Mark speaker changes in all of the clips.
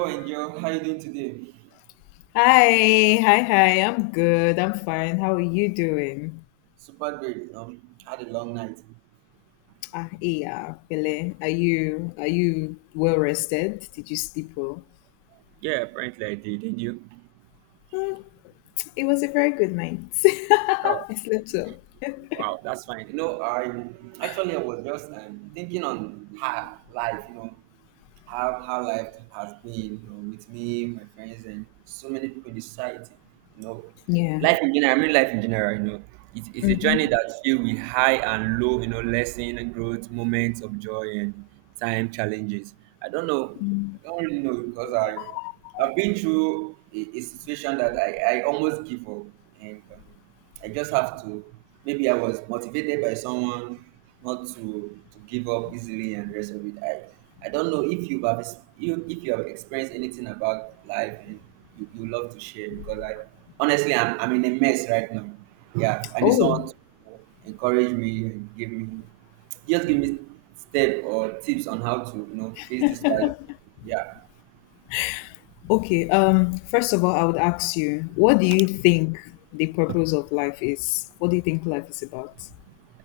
Speaker 1: Hello, Angel. How you doing today?
Speaker 2: Hi. I'm good. I'm fine. How are you doing?
Speaker 1: Super great. Had a long night.
Speaker 2: Ah, yeah, Pele. Are you well rested? Did you sleep well?
Speaker 1: Yeah, apparently I did. Did you?
Speaker 2: Hmm, it was a very good night. I slept well.
Speaker 1: Wow, that's fine. You know, I actually I was just thinking on her life. You know, how her life has been. You know, with me, my friends, and so many people in the society. You know,
Speaker 2: Yeah.
Speaker 1: life in general. I mean, life in general. You know, it's a journey
Speaker 2: Hmm.
Speaker 1: that's filled with high and low, you know, lesson, growth, moments of joy, and time challenges. I don't know. I don't really know because I've been through a situation that I almost give up, and I just have to. Maybe I was motivated by someone not to give up easily and the rest of it. I don't know if you have you if you have experienced anything about life and you love to share because I honestly I'm in a mess right now. Yeah, I need someone
Speaker 2: Oh,
Speaker 1: to encourage me and give me just give me step or tips on how to you know face this life. Yeah,
Speaker 2: okay. First of all, I would ask you, what do you think the purpose of life is? What do you think life is about?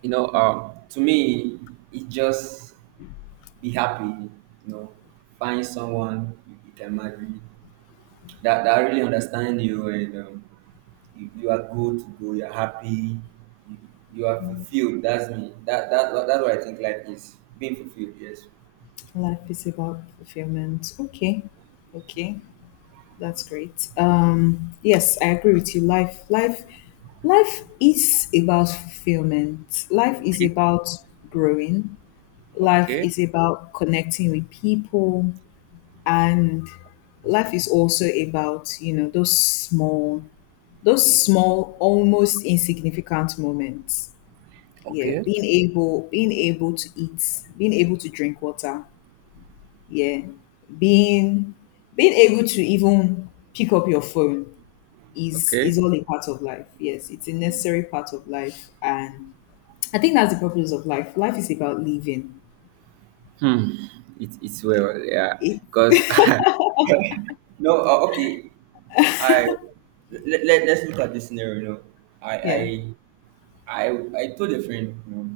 Speaker 1: you know to me it just be happy, you know, find someone you can marry that really understand you and you are good to go, you're happy, you, you are fulfilled. That's me. That's what I think life is. Being fulfilled, yes.
Speaker 2: Life is about fulfillment. Okay. Okay. That's great. Yes, I agree with you. Life is about fulfillment. Life is about growing. Life
Speaker 1: Okay,
Speaker 2: is about connecting with people, and life is also about those small, almost insignificant moments. Yeah, being able to eat, being able to drink water. Yeah, being being able to even pick up your phone is
Speaker 1: okay.
Speaker 2: is all a part of life. Yes, it's a necessary part of life, and I think that's the purpose of life. Life is about living.
Speaker 1: It's well, yeah.
Speaker 2: It,
Speaker 1: Because No, okay. I Let's look at this scenario. You know, I I
Speaker 2: yeah.
Speaker 1: I I told a friend. You know,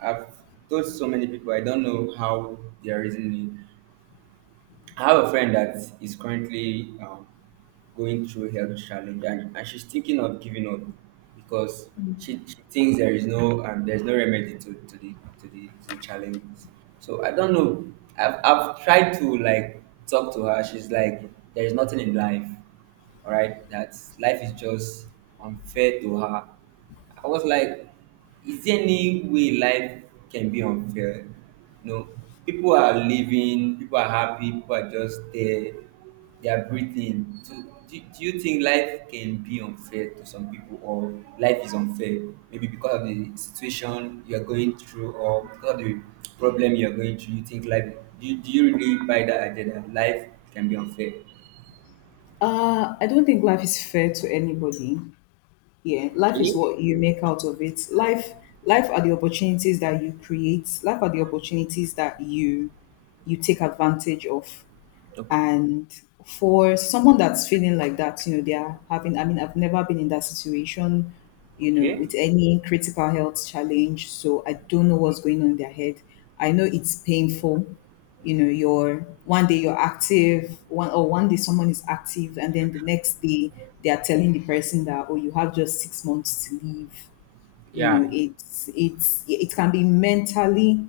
Speaker 1: I've told so many people. I don't know how they are reasoning. I have a friend that is currently going through health challenge, and she's thinking of giving up because she thinks there is no there's no remedy to the challenges. So I don't know. I've tried to like talk to her. She's like, there is nothing in life, all right. That life is just unfair to her. I was like, is there any way life can be unfair? No, people are living, people are happy, people are just there, they are breathing. So, do you think life can be unfair to some people, or life is unfair? Maybe because of the situation you are going through, or because of the problem you are going through, you think life, do you really buy that idea that life can be unfair?
Speaker 2: I don't think life is fair to anybody. Yeah, life is
Speaker 1: Okay.
Speaker 2: what you make out of it. Life are the opportunities that you create. Life are the opportunities that you take advantage of.
Speaker 1: Okay.
Speaker 2: And for someone that's feeling like that, you know, they are having, I mean, I've never been in that situation, you know,
Speaker 1: Okay.
Speaker 2: with any critical health challenge. So I don't know what's going on in their head. I know it's painful. You know, you're active, one day someone is active, and then the next day they are telling the person that, oh, you have just six months to live. You know,
Speaker 1: Yeah,
Speaker 2: it can be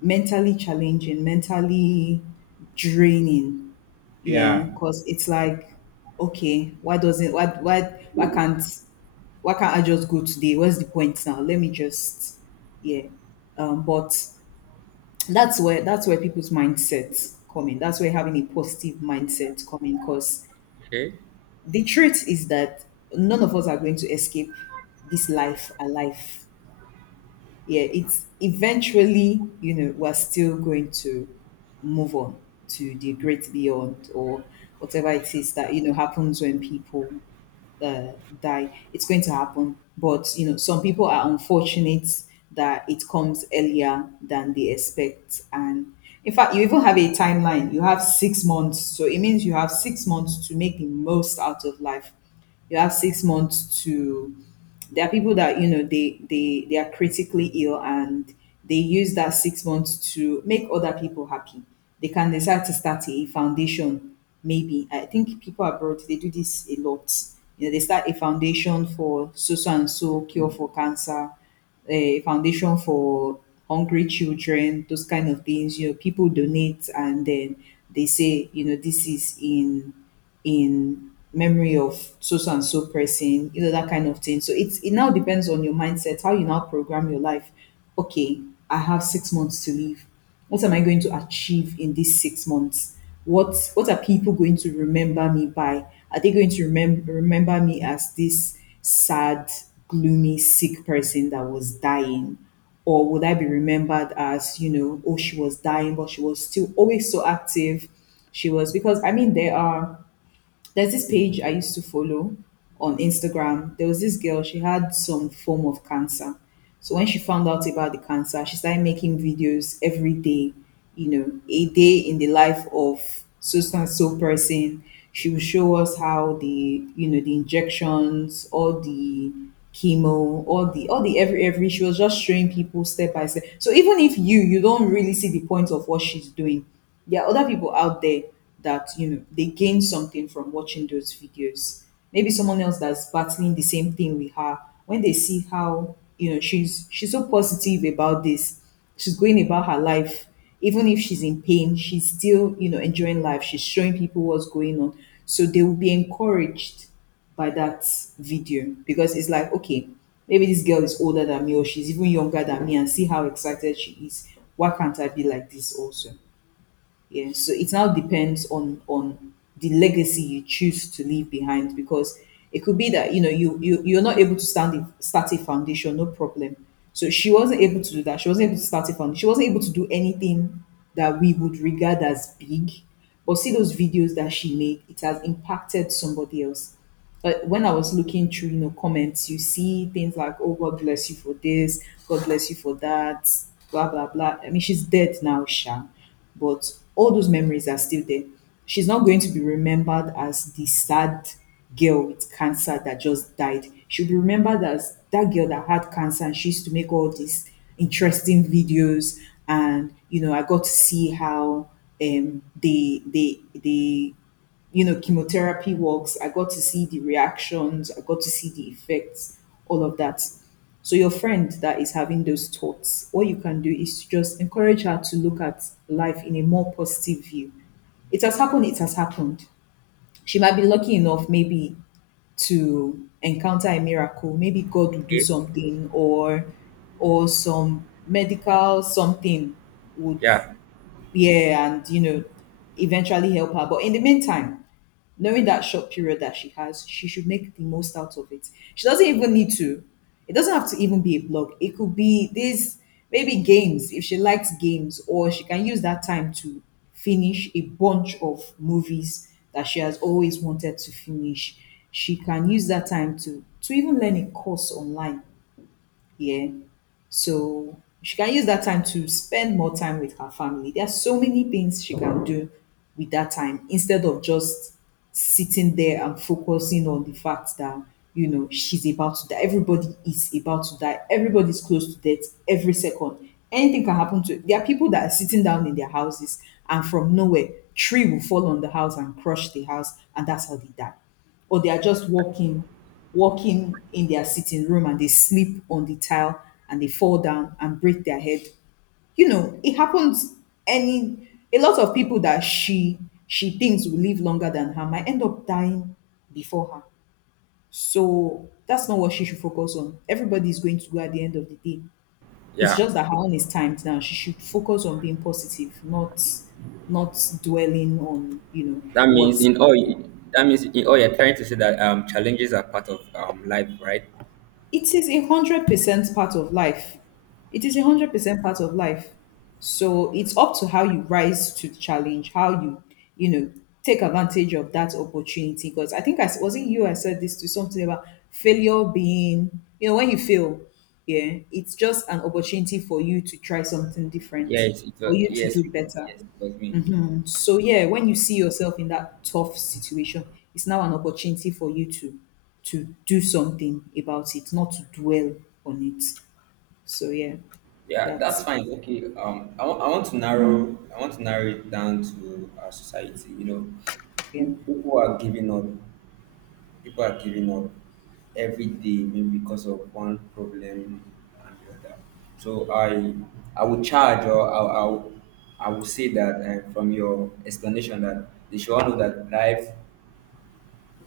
Speaker 2: mentally challenging, mentally draining. Yeah,
Speaker 1: yeah,
Speaker 2: because it's like, okay, why can't why can't I just go today? What's the point now? Let me just yeah. But that's where people's mindset come in. That's where having a positive mindset come in. Because
Speaker 1: okay.
Speaker 2: the truth is that none of us are going to escape this life alive. Yeah, it's eventually, you know, we're still going to move on to the great beyond or whatever it is that, you know, happens when people uh, die. It's going to happen. But, you know, some people are unfortunate that it comes earlier than they expect. And in fact, you even have a timeline. You have six months. So it means you have six months to make the most out of life. You have six months to there are people that you know they are critically ill, and they use that six months to make other people happy. They can decide to start a foundation. Maybe I think people abroad they do this a lot. You know, they start a foundation for so so and so, cure for cancer, a foundation for hungry children, those kind of things. You know, people donate, and then they say, you know, this is in memory of so so and so person, you know, that kind of thing. So it's it now depends on your mindset, how you now program your life. Okay, I have six months to live. What am I going to achieve in these six months? What are people going to remember me by? Are they going to remember me as this sad, gloomy, sick person that was dying? Or would I be remembered as, you know, oh, she was dying, but she was still always so active? She was because I mean there's this page I used to follow on Instagram. There was this girl, she had some form of cancer. So when she found out about the cancer, she started making videos every day, you know, a day in the life of so so and so person. She would show us how the, you know, the injections, all the chemo, all the every she was just showing people step by step. So even if you don't really see the point of what she's doing, there are other people out there that you know they gain something from watching those videos, maybe someone else that's battling the same thing with her. When they see how, you know, she's so positive about this, she's going about her life, even if she's in pain, she's still, you know, enjoying life, she's showing people what's going on, so they will be encouraged by that video. Because it's like, okay, maybe this girl is older than me or she's even younger than me and see how excited she is. Why can't I be like this also? Yeah, so it now depends on the legacy you choose to leave behind. Because it could be that, you know, you're not able to start a foundation, no problem. So she wasn't able to do that. She wasn't able to start a foundation. She wasn't able to do anything that we would regard as big. But see those videos that she made, it has impacted somebody else. But when I was looking through, you know, comments, you see things like, oh, God bless you for this, God bless you for that, blah, blah, blah. I mean, she's dead now, Sha. But all those memories are still there. She's not going to be remembered as the sad girl with cancer that just died. She'll be remembered as that girl that had cancer and she used to make all these interesting videos. And, you know, I got to see how um, they, they, they, you know, chemotherapy works. I got to see the reactions, I got to see the effects, all of that. So, your friend that is having those thoughts, what you can do is to just encourage her to look at life in a more positive view. It has happened. She might be lucky enough, maybe, to encounter a miracle. Maybe God will do
Speaker 1: Okay.
Speaker 2: something, or some medical something would
Speaker 1: Yeah,
Speaker 2: yeah, and you know, eventually help her. But in the meantime, knowing that short period that she has, she should make the most out of it. She doesn't even need to. It doesn't have to even be a blog. It could be this maybe games if she likes games, or she can use that time to finish a bunch of movies that she has always wanted to finish. She can use that time to even learn a course online. Yeah. So she can use that time to spend more time with her family. There are so many things she can do with that time instead of just sitting there and focusing on the fact that, you know, she's about to die. Everybody is about to die. Everybody's close to death every second. Anything can happen to there are people that are sitting down in their houses, and from nowhere, tree will fall on the house and crush the house, and that's how they die, or they are just walking in their sitting room and they sleep on the tile and they fall down and break their head. You know, it happens. Any A lot of people that she thinks will live longer than her might end up dying before her. So that's not what she should focus on. Everybody is going to go at the end of the day. It's
Speaker 1: yeah.
Speaker 2: just that her own is timed now. She should focus on being positive, not dwelling on, you know,
Speaker 1: That
Speaker 2: what
Speaker 1: means in all you're trying to say that challenges are part of life, right?
Speaker 2: it is. A 100% part of life. It is a 100% part of life. So it's up to how you rise to the challenge, how you, you know, take advantage of that opportunity. Because I think was it you I said this to something about failure being, you know, when you fail, yeah, it's just an opportunity for you to try something different,
Speaker 1: Yes, it
Speaker 2: for
Speaker 1: was,
Speaker 2: you to
Speaker 1: yes,
Speaker 2: do better.
Speaker 1: yes, it was me.
Speaker 2: So yeah, when you see yourself in that tough situation, it's now an opportunity for you to do something about it, not to dwell on it. So yeah,
Speaker 1: Yeah, that's
Speaker 2: that's
Speaker 1: fine. Okay. I want to narrow it down to our society. You know,
Speaker 2: yeah.
Speaker 1: people are giving up. People are giving up every day, maybe because of one problem and the other. So I would charge or I would say that from your explanation that they should all know that life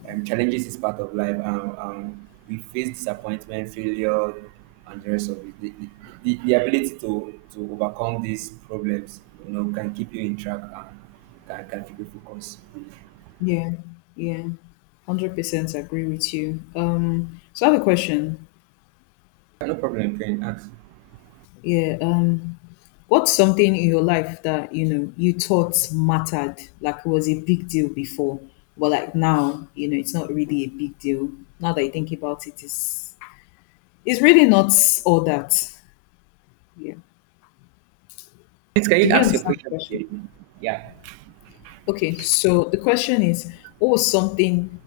Speaker 1: challenges is part of life. We face disappointment, failure, and the rest of it. The ability to overcome these problems, you know, can keep you in track and can keep you focused.
Speaker 2: Yeah. Yeah. 100% agree with you. So I have a question.
Speaker 1: Yeah, no problem, can you ask.
Speaker 2: Yeah, what's something in your life that, you know, you thought mattered, like it was a big deal before, but like now, you know, it's not really a big deal. Now that you think about it, it's really not all that. Yeah.
Speaker 1: Please, can
Speaker 2: Do
Speaker 1: you
Speaker 2: you
Speaker 1: ask your
Speaker 2: understand the
Speaker 1: question
Speaker 2: question?
Speaker 1: again? Yeah.
Speaker 2: Okay, so the question is, what was something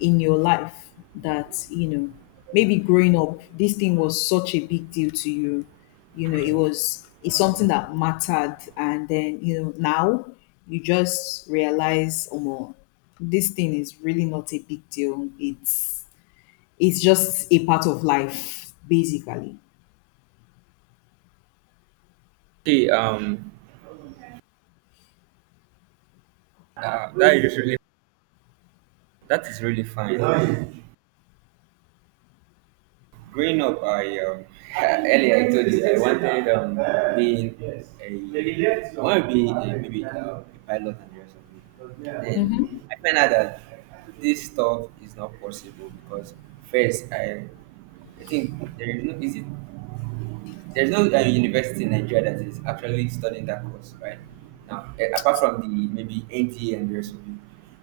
Speaker 2: in your life that, you know, maybe growing up, this thing was such a big deal to you? You know, it's something that mattered and then, you know, now you just realize, oh more, this thing is really not a big deal. It's just a part of life, basically.
Speaker 1: Okay, uh, that is really, that is really fine. Growing up, I earlier I told you I wanted being a I want to be a, maybe a pilot and the rest of it. Then
Speaker 2: Mm-hmm.
Speaker 1: I find out that this stuff is not possible because first I think there is no is it there's no university in Nigeria that is actually studying that course right now eh, apart from the maybe NTA and the rest of it.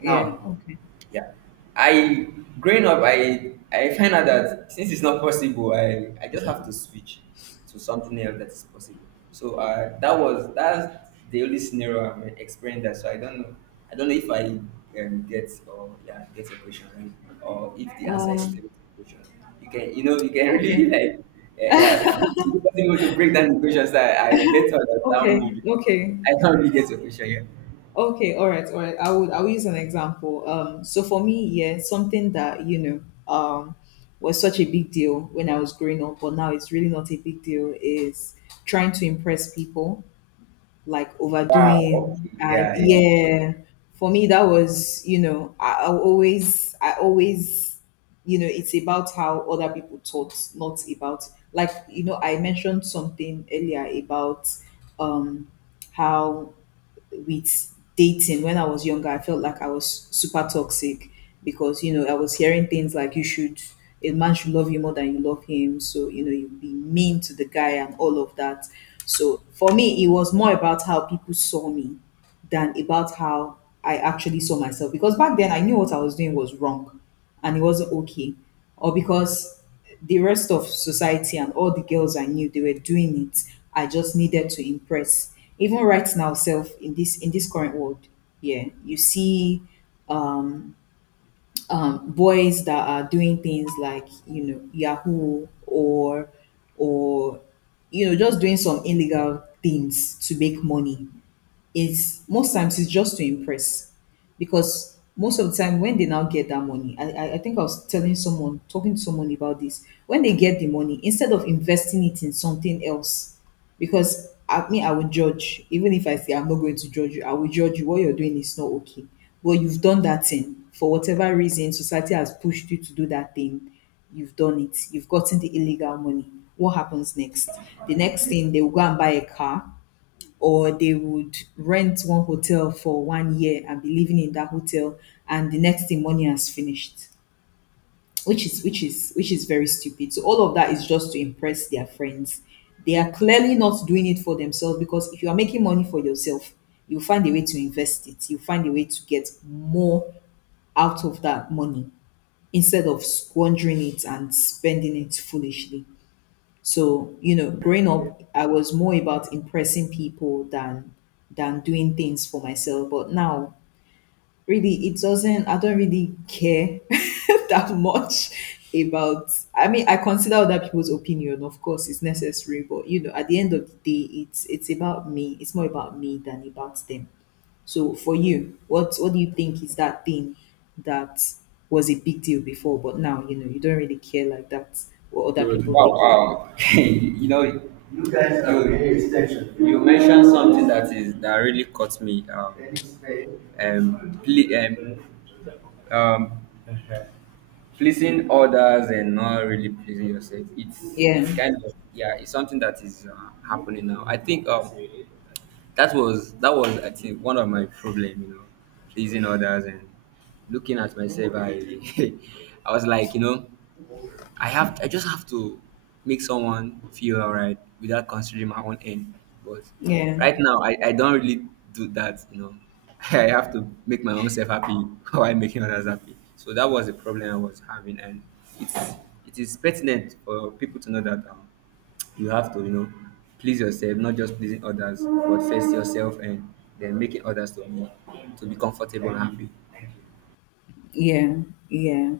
Speaker 2: Yeah,
Speaker 1: Now,
Speaker 2: okay.
Speaker 1: yeah. I Growing up I find out that since it's not possible, I just have to switch to something else that is possible. So that's the only scenario I've experienced that. So I don't know if I get or yeah get your question right or if the answer is
Speaker 2: Um,
Speaker 1: still the question. You can you know you can
Speaker 2: okay.
Speaker 1: really like yeah, yeah if you possible to break down the questions that I get to understand more
Speaker 2: Okay,
Speaker 1: because I don't really get your question yet.
Speaker 2: okay. All right, I would I will use an example. So for me, yeah, something that um, was such a big deal when I was growing up, but now it's really not a big deal. Is trying to impress people, like
Speaker 1: Wow.
Speaker 2: overdoing,
Speaker 1: Okay.
Speaker 2: and
Speaker 1: Yeah. Yeah.
Speaker 2: yeah, for me that was I always it's about how other people thought, not about I mentioned something earlier about um how with dating when I was younger, I felt like I was super toxic because I was hearing things like you should a man should love you more than you love him, so you be mean to the guy and all of that. So for me, it was more about how people saw me than about how I actually saw myself. Because back then I knew what I was doing was wrong and it wasn't okay. Or because the rest of society and all the girls I knew they were doing it. I just needed to impress. Even right now, self in this current world, yeah, you see boys that are doing things like Yahoo or or just doing some illegal things to make money is most times it's just to impress because most of the time when they now get that money I think I was telling someone talking to someone about this when they get the money instead of investing it in something else because I mean I would judge. Even if I say I'm not going to judge you, I will judge you. What you're doing is not okay, but you've done that thing. For whatever reason society has pushed you to do that thing, you've done it, you've gotten the illegal money. What happens next? The next thing, they will go and buy a car, or they would rent one hotel for 1 year and be living in that hotel, and the next thing, money has finished, which is very stupid. So all of that is just to impress their friends. They are clearly not doing it for themselves, because if you are making money for yourself, you find a way to invest it, you find a way to get more out of that money, instead of squandering it and spending it foolishly. So, growing up, I was more about impressing people than doing things for myself. But now, really, it doesn't. I don't really care that much about. I mean, I consider other people's opinion. Of course, it's necessary, but at the end of the day, it's about me. It's more about me than about them. So, for you, what do you think is that thing that was a big deal before, but now you don't really care like that what other
Speaker 1: Wow,
Speaker 2: people think?
Speaker 1: wow. You know, you guys are you paying attention. You mentioned something that is that really caught me. Um, ple- um, um, Pleasing others and not really pleasing yourself. It's
Speaker 2: Yeah.
Speaker 1: kind of yeah. It's something that is happening now. I think that was I think one of my problem. You know, pleasing others and looking at myself. I I was like you know. I just have to make someone feel alright without considering my own end. But
Speaker 2: Yeah,
Speaker 1: right now I don't really do that, you know. I have to make my own self happy while making others happy. So that was the problem I was having and it's it is pertinent for people to know that you have to, you know, please yourself, not just pleasing others, but first yourself and then making others to be comfortable and happy.
Speaker 2: yeah, yeah.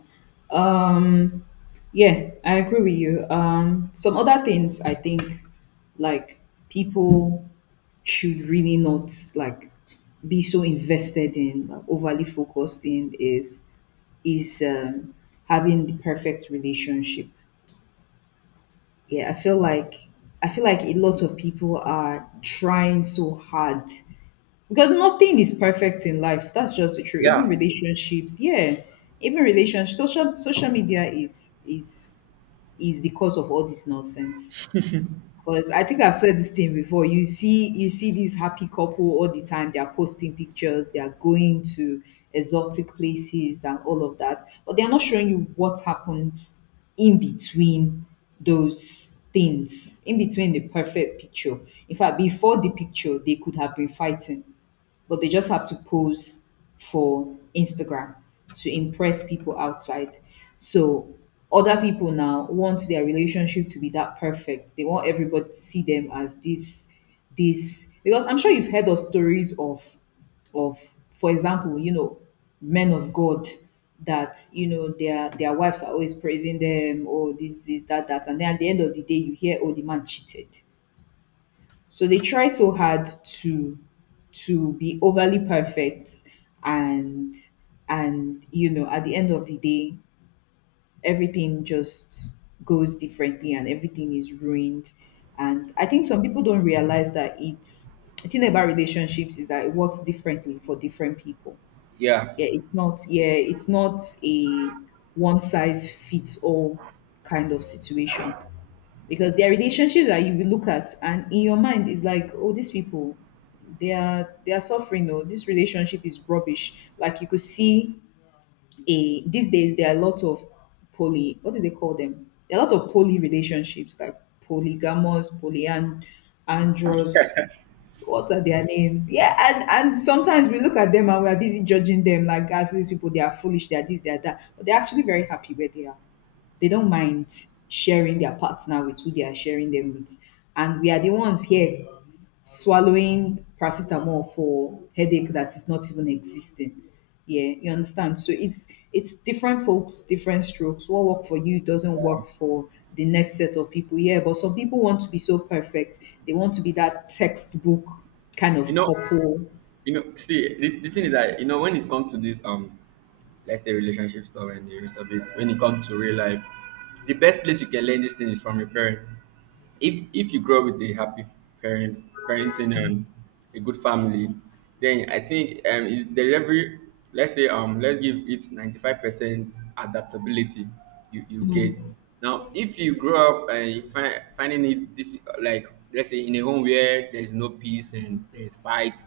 Speaker 2: Um, yeah, I agree with you. Some other things I think like people should really not like be so invested in, like, overly focused in is is um, having the perfect relationship. Yeah, I feel like a lot of people are trying so hard because nothing is perfect in life. That's just the truth.
Speaker 1: Yeah,
Speaker 2: Even relationships, yeah, even relationships. Social media is the cause of all this nonsense. Because I think I've said this thing before. You see these happy couple all the time. They are posting pictures. They are going to exotic places and all of that, but they are not showing you what happens in between those things, in between the perfect picture. In fact, before the picture, they could have been fighting, but they just have to pose for Instagram to impress people outside. So other people now want their relationship to be that perfect. They want everybody to see them as this, because I'm sure you've heard of stories of of, for example, men of God that their wives are always praising them, oh this, this, that, that, and then at the end of the day you hear, oh the man cheated. So they try so hard to to be overly perfect, and and at the end of the day everything just goes differently and everything is ruined, and I think some people don't realize that it's the thing about relationships is that it works differently for different people.
Speaker 1: yeah.
Speaker 2: Yeah, it's not, yeah, it's not a one size fits all kind of situation, because their relationship that you will look at and in your mind is like, oh these people they are suffering. No, this relationship is rubbish. Like you could see a these days there are a lot of poly what do they call them there are a lot of poly relationships, like polygamous, polyandrous, what are their names? Yeah. And sometimes we look at them and we're busy judging them, like, as these people, they are foolish, they are this, they are that, but they're actually very happy where they are. They don't mind sharing their partner with who they are sharing them with. And we are the ones here swallowing paracetamol for headache that is not even existing. Yeah, you understand. So it's different folks, different strokes. What work for you doesn't work for the next set of people. Yeah, but some people want to be so perfect. They want to be that textbook kind of
Speaker 1: You know,
Speaker 2: couple.
Speaker 1: you know see the thing is that you know when it comes to this let's say relationship stuff and the rest of it when it comes to real life the best place you can learn this thing is from your parent if you grow up with a happy parenting and a good family then I think is there every let's say let's give it 95% adaptability you get now if you grow up and you finding it difficult like let's say in a home where there is no peace and there is fight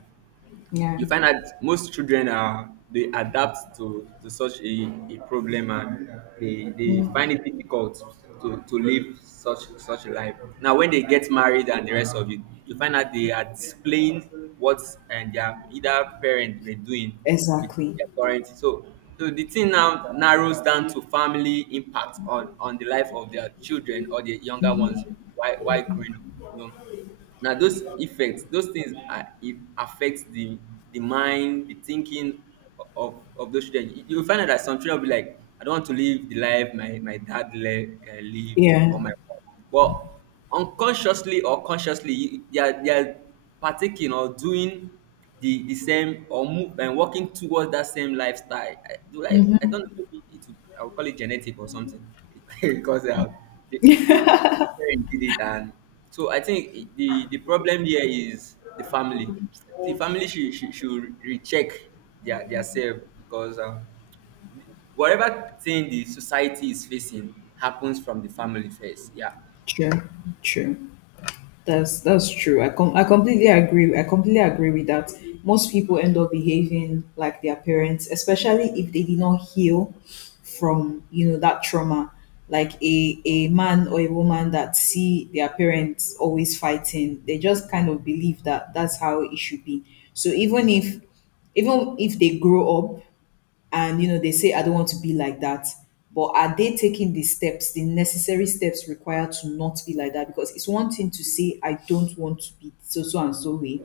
Speaker 2: Yeah.
Speaker 1: you find that most children are they adapt to such a problem and they
Speaker 2: Mm.
Speaker 1: find it difficult to live such a life. Now when they get married and the rest of it, you find that they are displaying what and their either parent were doing with
Speaker 2: Exactly.
Speaker 1: their current so so the thing now narrows down to family impact on the life of their children or the younger ones while growing up. You know? Now those effects, those things are, it affects the mind, the thinking of those children. You find out that some children will be like, I don't want to live the life my dad live or
Speaker 2: Yeah.
Speaker 1: my but unconsciously or consciously they are partaking or doing the same or move and working towards that same lifestyle. I don't know maybe it would, I would call it genetic or something because they parents did it and so I think the problem here is the family. The family should recheck their self because whatever thing the society is facing happens from the family first. Yeah,
Speaker 2: True. True. That's true. I completely agree. I completely agree with that. Most people end up behaving like their parents, especially if they did not heal from that trauma. Like a man or a woman that see their parents always fighting, they just kind of believe that that's how it should be. So even if they grow up and they say, I don't want to be like that, but are they taking the steps, the necessary steps required to not be like that? Because it's one thing to say, I don't want to be so so and so way,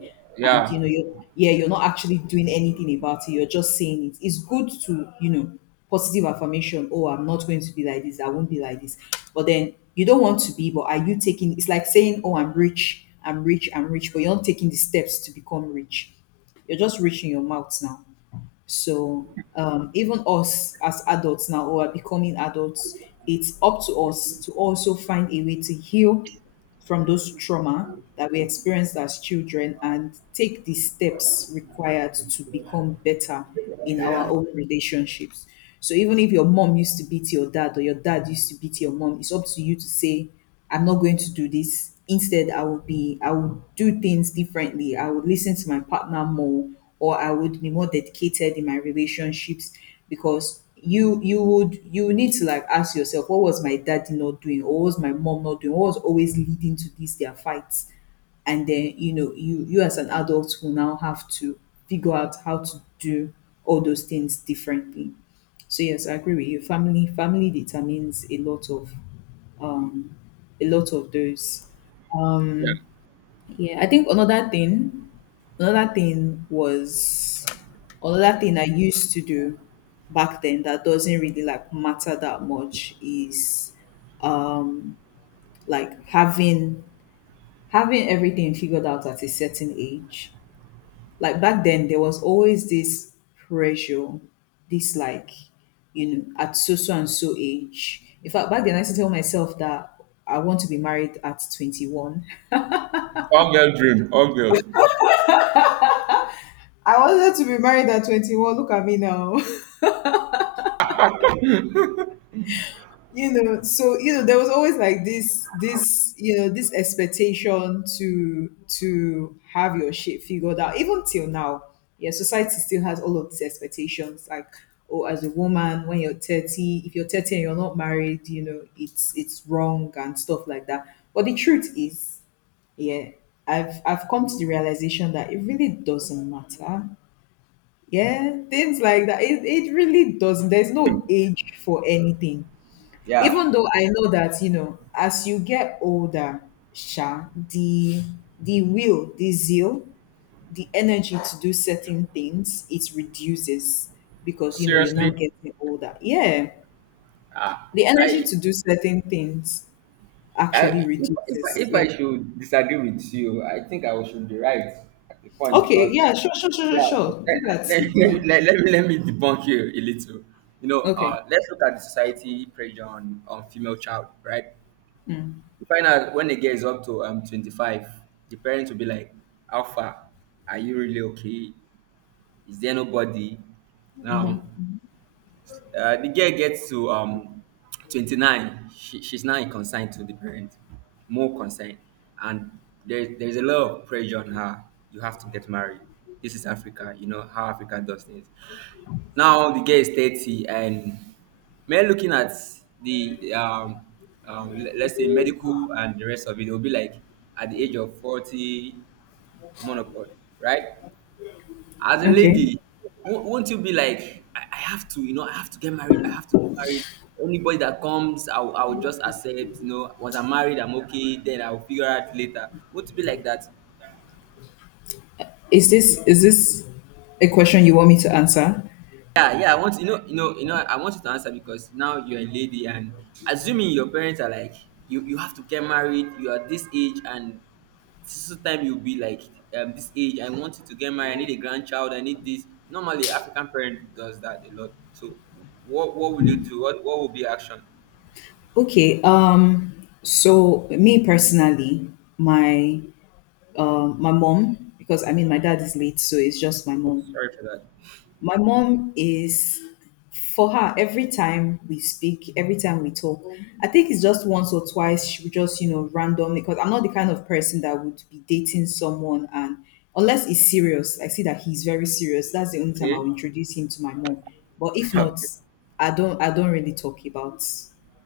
Speaker 2: and you
Speaker 1: yeah,
Speaker 2: know you're yeah, you're not actually doing anything about it, you're just saying it. It's good to positive affirmation, oh I'm not going to be like this, I won't be like this, but then you don't want to be. But are you taking? It's like saying, oh I'm rich, I'm rich, I'm rich, but you're not taking the steps to become rich. You're just rich in your mouth now. So even us as adults now who are becoming adults, it's up to us to also find a way to heal from those trauma that we experienced as children and take the steps required to become better in our
Speaker 1: yeah.
Speaker 2: own relationships. So even if your mom used to beat your dad or your dad used to beat your mom, it's up to you to say, I'm not going to do this. Instead, I would do things differently. I would listen to my partner more, or I would be more dedicated in my relationships, because you need to like ask yourself, what was my daddy not doing? Or what was my mom not doing? What was always leading to these their fights? And then you, as an adult, will now have to figure out how to do all those things differently. So yes, I agree with you, family determines um a lot of those. Yeah, I think another thing was another thing I used to do back then that doesn't really like matter that much is like having having everything figured out at a certain age. Like back then there was always this pressure, this like, at so so and so age. In fact back then I used to tell myself that I want to be married at 21.
Speaker 1: All girl dream, all girls.
Speaker 2: I wanted to be married at 21. Look at me now. So there was always like this, this expectation to have your shit figured out. Even till now. Yeah, society still has all of these expectations. Like, oh, as a woman, when you're 30, if you're 30 and you're not married, it's wrong and stuff like that. But the truth is, yeah, I've come to the realization that it really doesn't matter. Yeah, things like that. It really doesn't. There's no age for anything. Even
Speaker 1: Yeah.
Speaker 2: though I know that, as you get older, Sha, the will, the zeal, the energy to do certain things, it reduces because you're now
Speaker 1: Seriously,
Speaker 2: getting older. Yeah.
Speaker 1: ah,
Speaker 2: The energy to do certain things actually
Speaker 1: if,
Speaker 2: reduces.
Speaker 1: if
Speaker 2: Yeah.
Speaker 1: I should disagree with you, I think I should be right at the point
Speaker 2: Okay,
Speaker 1: because,
Speaker 2: yeah, sure, sure, sure, sure,
Speaker 1: yeah,
Speaker 2: sure. Do that. Speak to me.
Speaker 1: let me debunk you a little. You know,
Speaker 2: Okay.
Speaker 1: let's look at the society pressure on female child, right? You find out when a girl is up to 25, the parents will be like, how far? Are you really okay? Is there nobody? Now, uh, the girl gets to 29 she's now consigned to the parent more consigned and there's a lot of pressure on her you have to get married this is Africa you know how Africa does things now the girl is 30 and men looking at the let's say medical and the rest of it it will be like at the age of 40 menopause right as a
Speaker 2: Okay.
Speaker 1: lady, won't you be like, I have to, you know, I have to get married. I have to get married. Anybody that comes, I'll just accept. You know, once I'm married, I'm okay. Then I'll figure out later. Won't you be like that?
Speaker 2: Is this a question you want me to answer?
Speaker 1: Yeah, yeah. I want you know, you know, you know. I want you to answer because now you're a lady, and assuming your parents are like, you have to get married. You are this age, and this is the time you'll be like, this age. I want you to get married. I need a grandchild. I need this. Normally, African parent does that a lot. So, what will you do? What will be your action?
Speaker 2: Okay. So me personally, my my mom, because I mean my dad is late, so it's just my mom.
Speaker 1: Sorry for that.
Speaker 2: My mom is, for her, every time we speak, every time we talk, I think it's just once or twice she would just randomly, because I'm not the kind of person that would be dating someone, and unless it's serious, I see that he's very serious. That's the only time I'll
Speaker 1: Okay.
Speaker 2: introduce him to my mom. But if not,
Speaker 1: Okay.
Speaker 2: I don't really talk about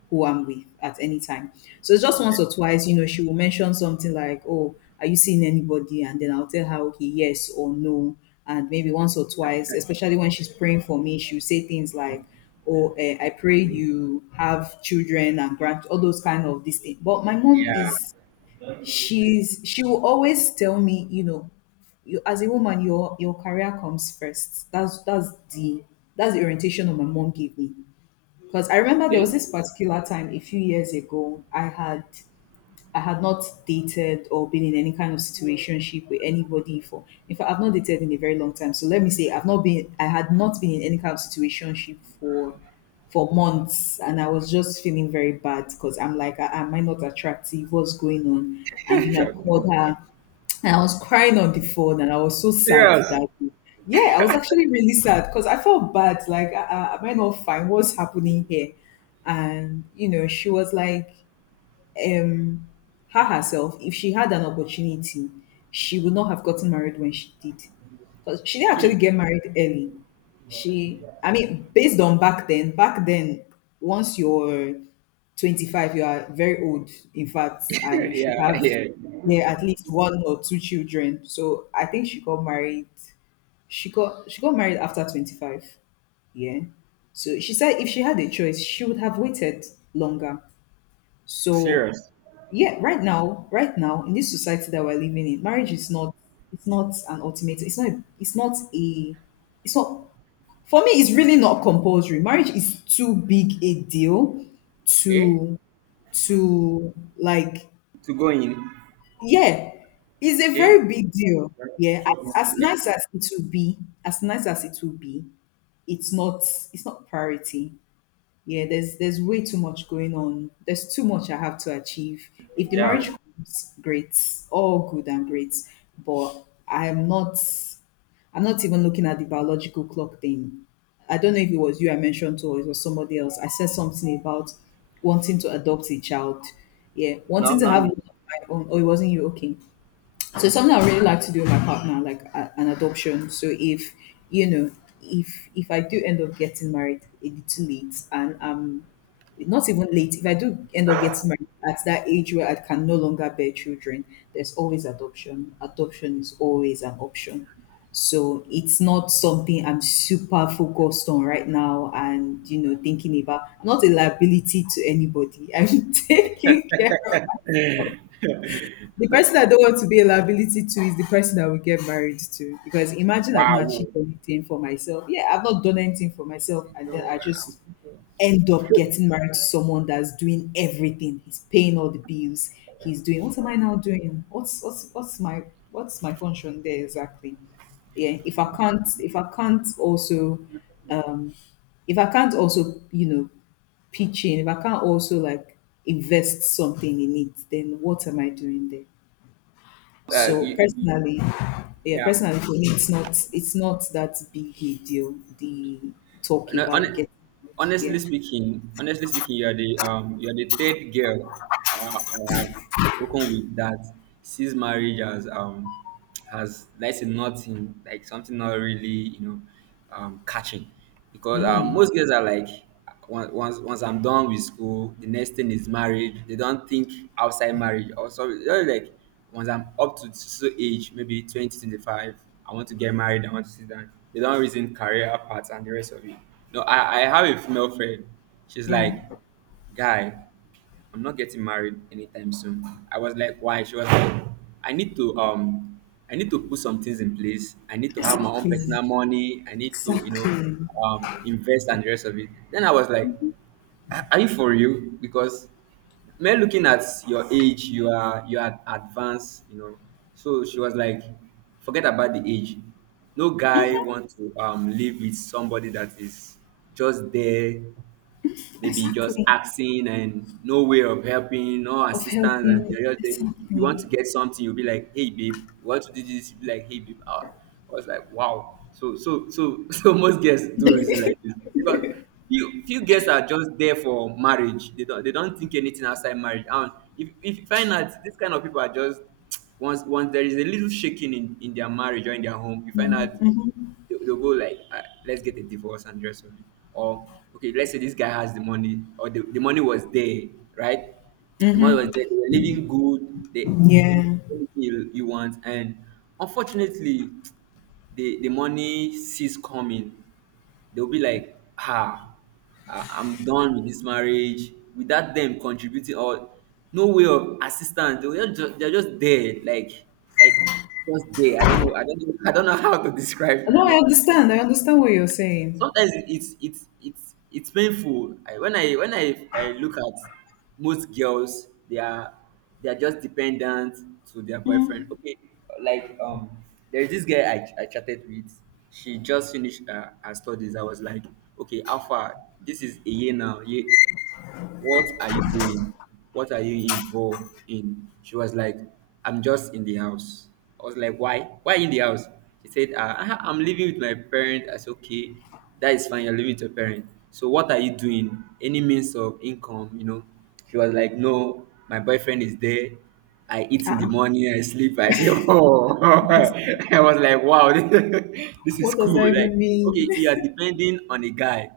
Speaker 2: who I'm with at any time. So it's just
Speaker 1: Okay.
Speaker 2: once or twice, she will mention something like, "Oh, are you seeing anybody?" And then I'll tell her, okay, yes or no. And maybe once or twice, especially when she's praying for me, she'll say things like, "Oh, I pray you have children and grand, all those kind of these things." But my mom
Speaker 1: Yeah.
Speaker 2: is, she's, she will always tell me, you, as a woman, your career comes first. The that's the orientation that my mom gave me. Because I remember there was this particular time a few years ago, I had not dated or been in any kind of situationship with anybody for. In fact, I've not dated in a very long time. So let me say, I've not been. I had not been in any kind of situationship for months, and I was just feeling very bad because I'm like, "Ah, am I not attractive? What's going on?" And I
Speaker 1: Okay.
Speaker 2: called her, and I was crying on the phone, and I was so sad
Speaker 1: Sure. Serious.
Speaker 2: that day. Yeah, I was actually really sad because I felt bad. Like, am I not fine? What's happening here? And you know, she was like, um herself, if she had an opportunity, she would not have gotten married when she did. Because she didn't actually get married early. She, I mean, based on back then, once you're 25, you are very old, in fact, and you should
Speaker 1: Yeah.
Speaker 2: have,
Speaker 1: Yeah.
Speaker 2: yeah, at least one or two children. So I think she got married. She got married after 25. Yeah. So she said if she had a choice, she would have waited longer. So
Speaker 1: Serious.
Speaker 2: yeah, right now in this society that we're living in, marriage is not, it's not an ultimate, it's not it's not a it's not, for me, it's really not compulsory. Marriage is too big a deal
Speaker 1: Okay.
Speaker 2: to to, like,
Speaker 1: To go in.
Speaker 2: yeah, it's a
Speaker 1: Okay.
Speaker 2: very big deal, yeah. As
Speaker 1: Yeah.
Speaker 2: nice as it will be, as nice as it will be, it's not it's not priority. Yeah, there's way too much going on, there's too much I have to achieve. If the marriage
Speaker 1: Yeah.
Speaker 2: comes, great, all good and great, but I'm not even looking at the biological clock thing. I don't know if it was you I mentioned to, or it was somebody else. I said something about wanting to adopt a child, yeah,
Speaker 1: No,
Speaker 2: wanting to
Speaker 1: not
Speaker 2: have
Speaker 1: me.
Speaker 2: one of my own. Oh, it wasn't you, okay. So it's something I really like to do with my partner, like an adoption. So if you know if I do end up getting married a little late, and I'm not even late. If I do end up getting married at that age where I can no longer bear children, there's always adoption. Adoption is always an option. So it's not something I'm super focused on right now and thinking about. I'm not a liability to anybody. I'm taking care of. The person I don't want to be a liability to is the person I will get married to. Because imagine I've not
Speaker 1: Wow.
Speaker 2: achieved anything for myself. Yeah, I've not done anything for myself,
Speaker 1: See,
Speaker 2: and then I
Speaker 1: I'm
Speaker 2: just
Speaker 1: still
Speaker 2: end up getting married to someone that's doing everything. He's paying all the bills. He's doing, what am I now doing? What's my function there exactly? Yeah. If I can't also um if I can't also, pitch in, if I can't also, like, invest something in it, then what am I doing there?
Speaker 1: Uh,
Speaker 2: So
Speaker 1: you, you, you-
Speaker 2: personally, yeah,
Speaker 1: Yeah.
Speaker 2: personally, for me, it's not that big a deal, the talk
Speaker 1: no,
Speaker 2: about
Speaker 1: hon-
Speaker 2: getting married. Yeah.
Speaker 1: honestly speaking, you are the third girl I have spoken with that sees marriage as like us nothing like something not really catching, because most girls are like. Once I'm done with school, the next thing is marriage. They don't think outside marriage. Also, you like once I'm up to so age, maybe 20, 25, I want to get married. I want to sit down. They don't reason career paths and the rest of it. No, I have a female friend. She's
Speaker 2: Yeah.
Speaker 1: like, guy. I'm not getting married anytime soon. I was like, why? She was like, I need to um I need to put some things in place. I need to have my own
Speaker 2: Exactly,
Speaker 1: personal money. I need to,
Speaker 2: exactly,
Speaker 1: invest and the rest of it. Then I was like, are you for real? Because men looking at your age, you are advanced, you know. So she was like, forget about the age. No guy want to live with somebody that is just there, maybe just
Speaker 2: exactly.
Speaker 1: asking and no way of helping, no
Speaker 2: Of
Speaker 1: assistance, and
Speaker 2: helping,
Speaker 1: they're just there. You
Speaker 2: exactly.
Speaker 1: want to get something, you'll be like, hey babe, you want to do this, you'll be like, hey babe. I was like, wow. So most girls do reason like this, because few girls are just there for marriage. They don't think anything outside marriage. And if you find out this kind of people are just once there is a little shaking in their marriage or in their home, you
Speaker 2: Mm,
Speaker 1: find out
Speaker 2: mhm.
Speaker 1: they'll go like, let's get a divorce and the rest of it. Or, okay, let's say this guy has the money, or the money was there, right? The money was there, they were living good, they, you,
Speaker 2: Yeah.
Speaker 1: anything you want. And unfortunately, the money ceased coming. They'll be like, ah, I'm done with this marriage. Without them contributing or no way of assistance, they're just there, like, just there. I don't know, I don't know how to describe,
Speaker 2: No, I understand. I understand what you're saying.
Speaker 1: sometimes it's painful, I, when I when I look at most girls, they are just dependent to their boyfriend, okay. Like, there's this girl I chatted with. She just finished her studies. I was like, okay, how far, this is a year now, year, what are you doing? What are you involved in? She was like, I'm just in the house. I was like, why? Why in the house? She said, "Ah, I'm living with my parent." I said, okay, that is fine. You're living with your parent. So what are you doing? Any means of income, you know? She was like, no, my boyfriend is there. I eat in the
Speaker 2: Uh,
Speaker 1: morning, I sleep. I say, oh, I was like, wow, this is
Speaker 2: what does that
Speaker 1: cool. Like,
Speaker 2: even mean?
Speaker 1: okay, you are depending on a guy.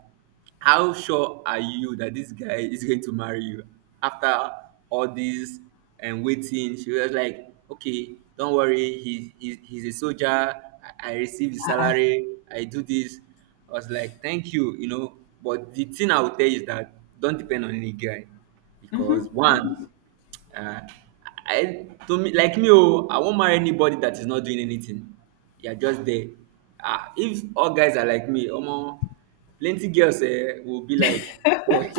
Speaker 1: How sure are you that this guy is going to marry you after all this and waiting? She was like, okay, don't worry, he's a soldier. I receive his salary, I do this. I was like, thank you, you know. But the thing I would tell you is that, don't depend on any guy, because one, uh, I, to me, like me oh, I won't marry anybody that is not doing anything. You are just there. Ah, if all guys are like me, omo, plenty girls eh will be like,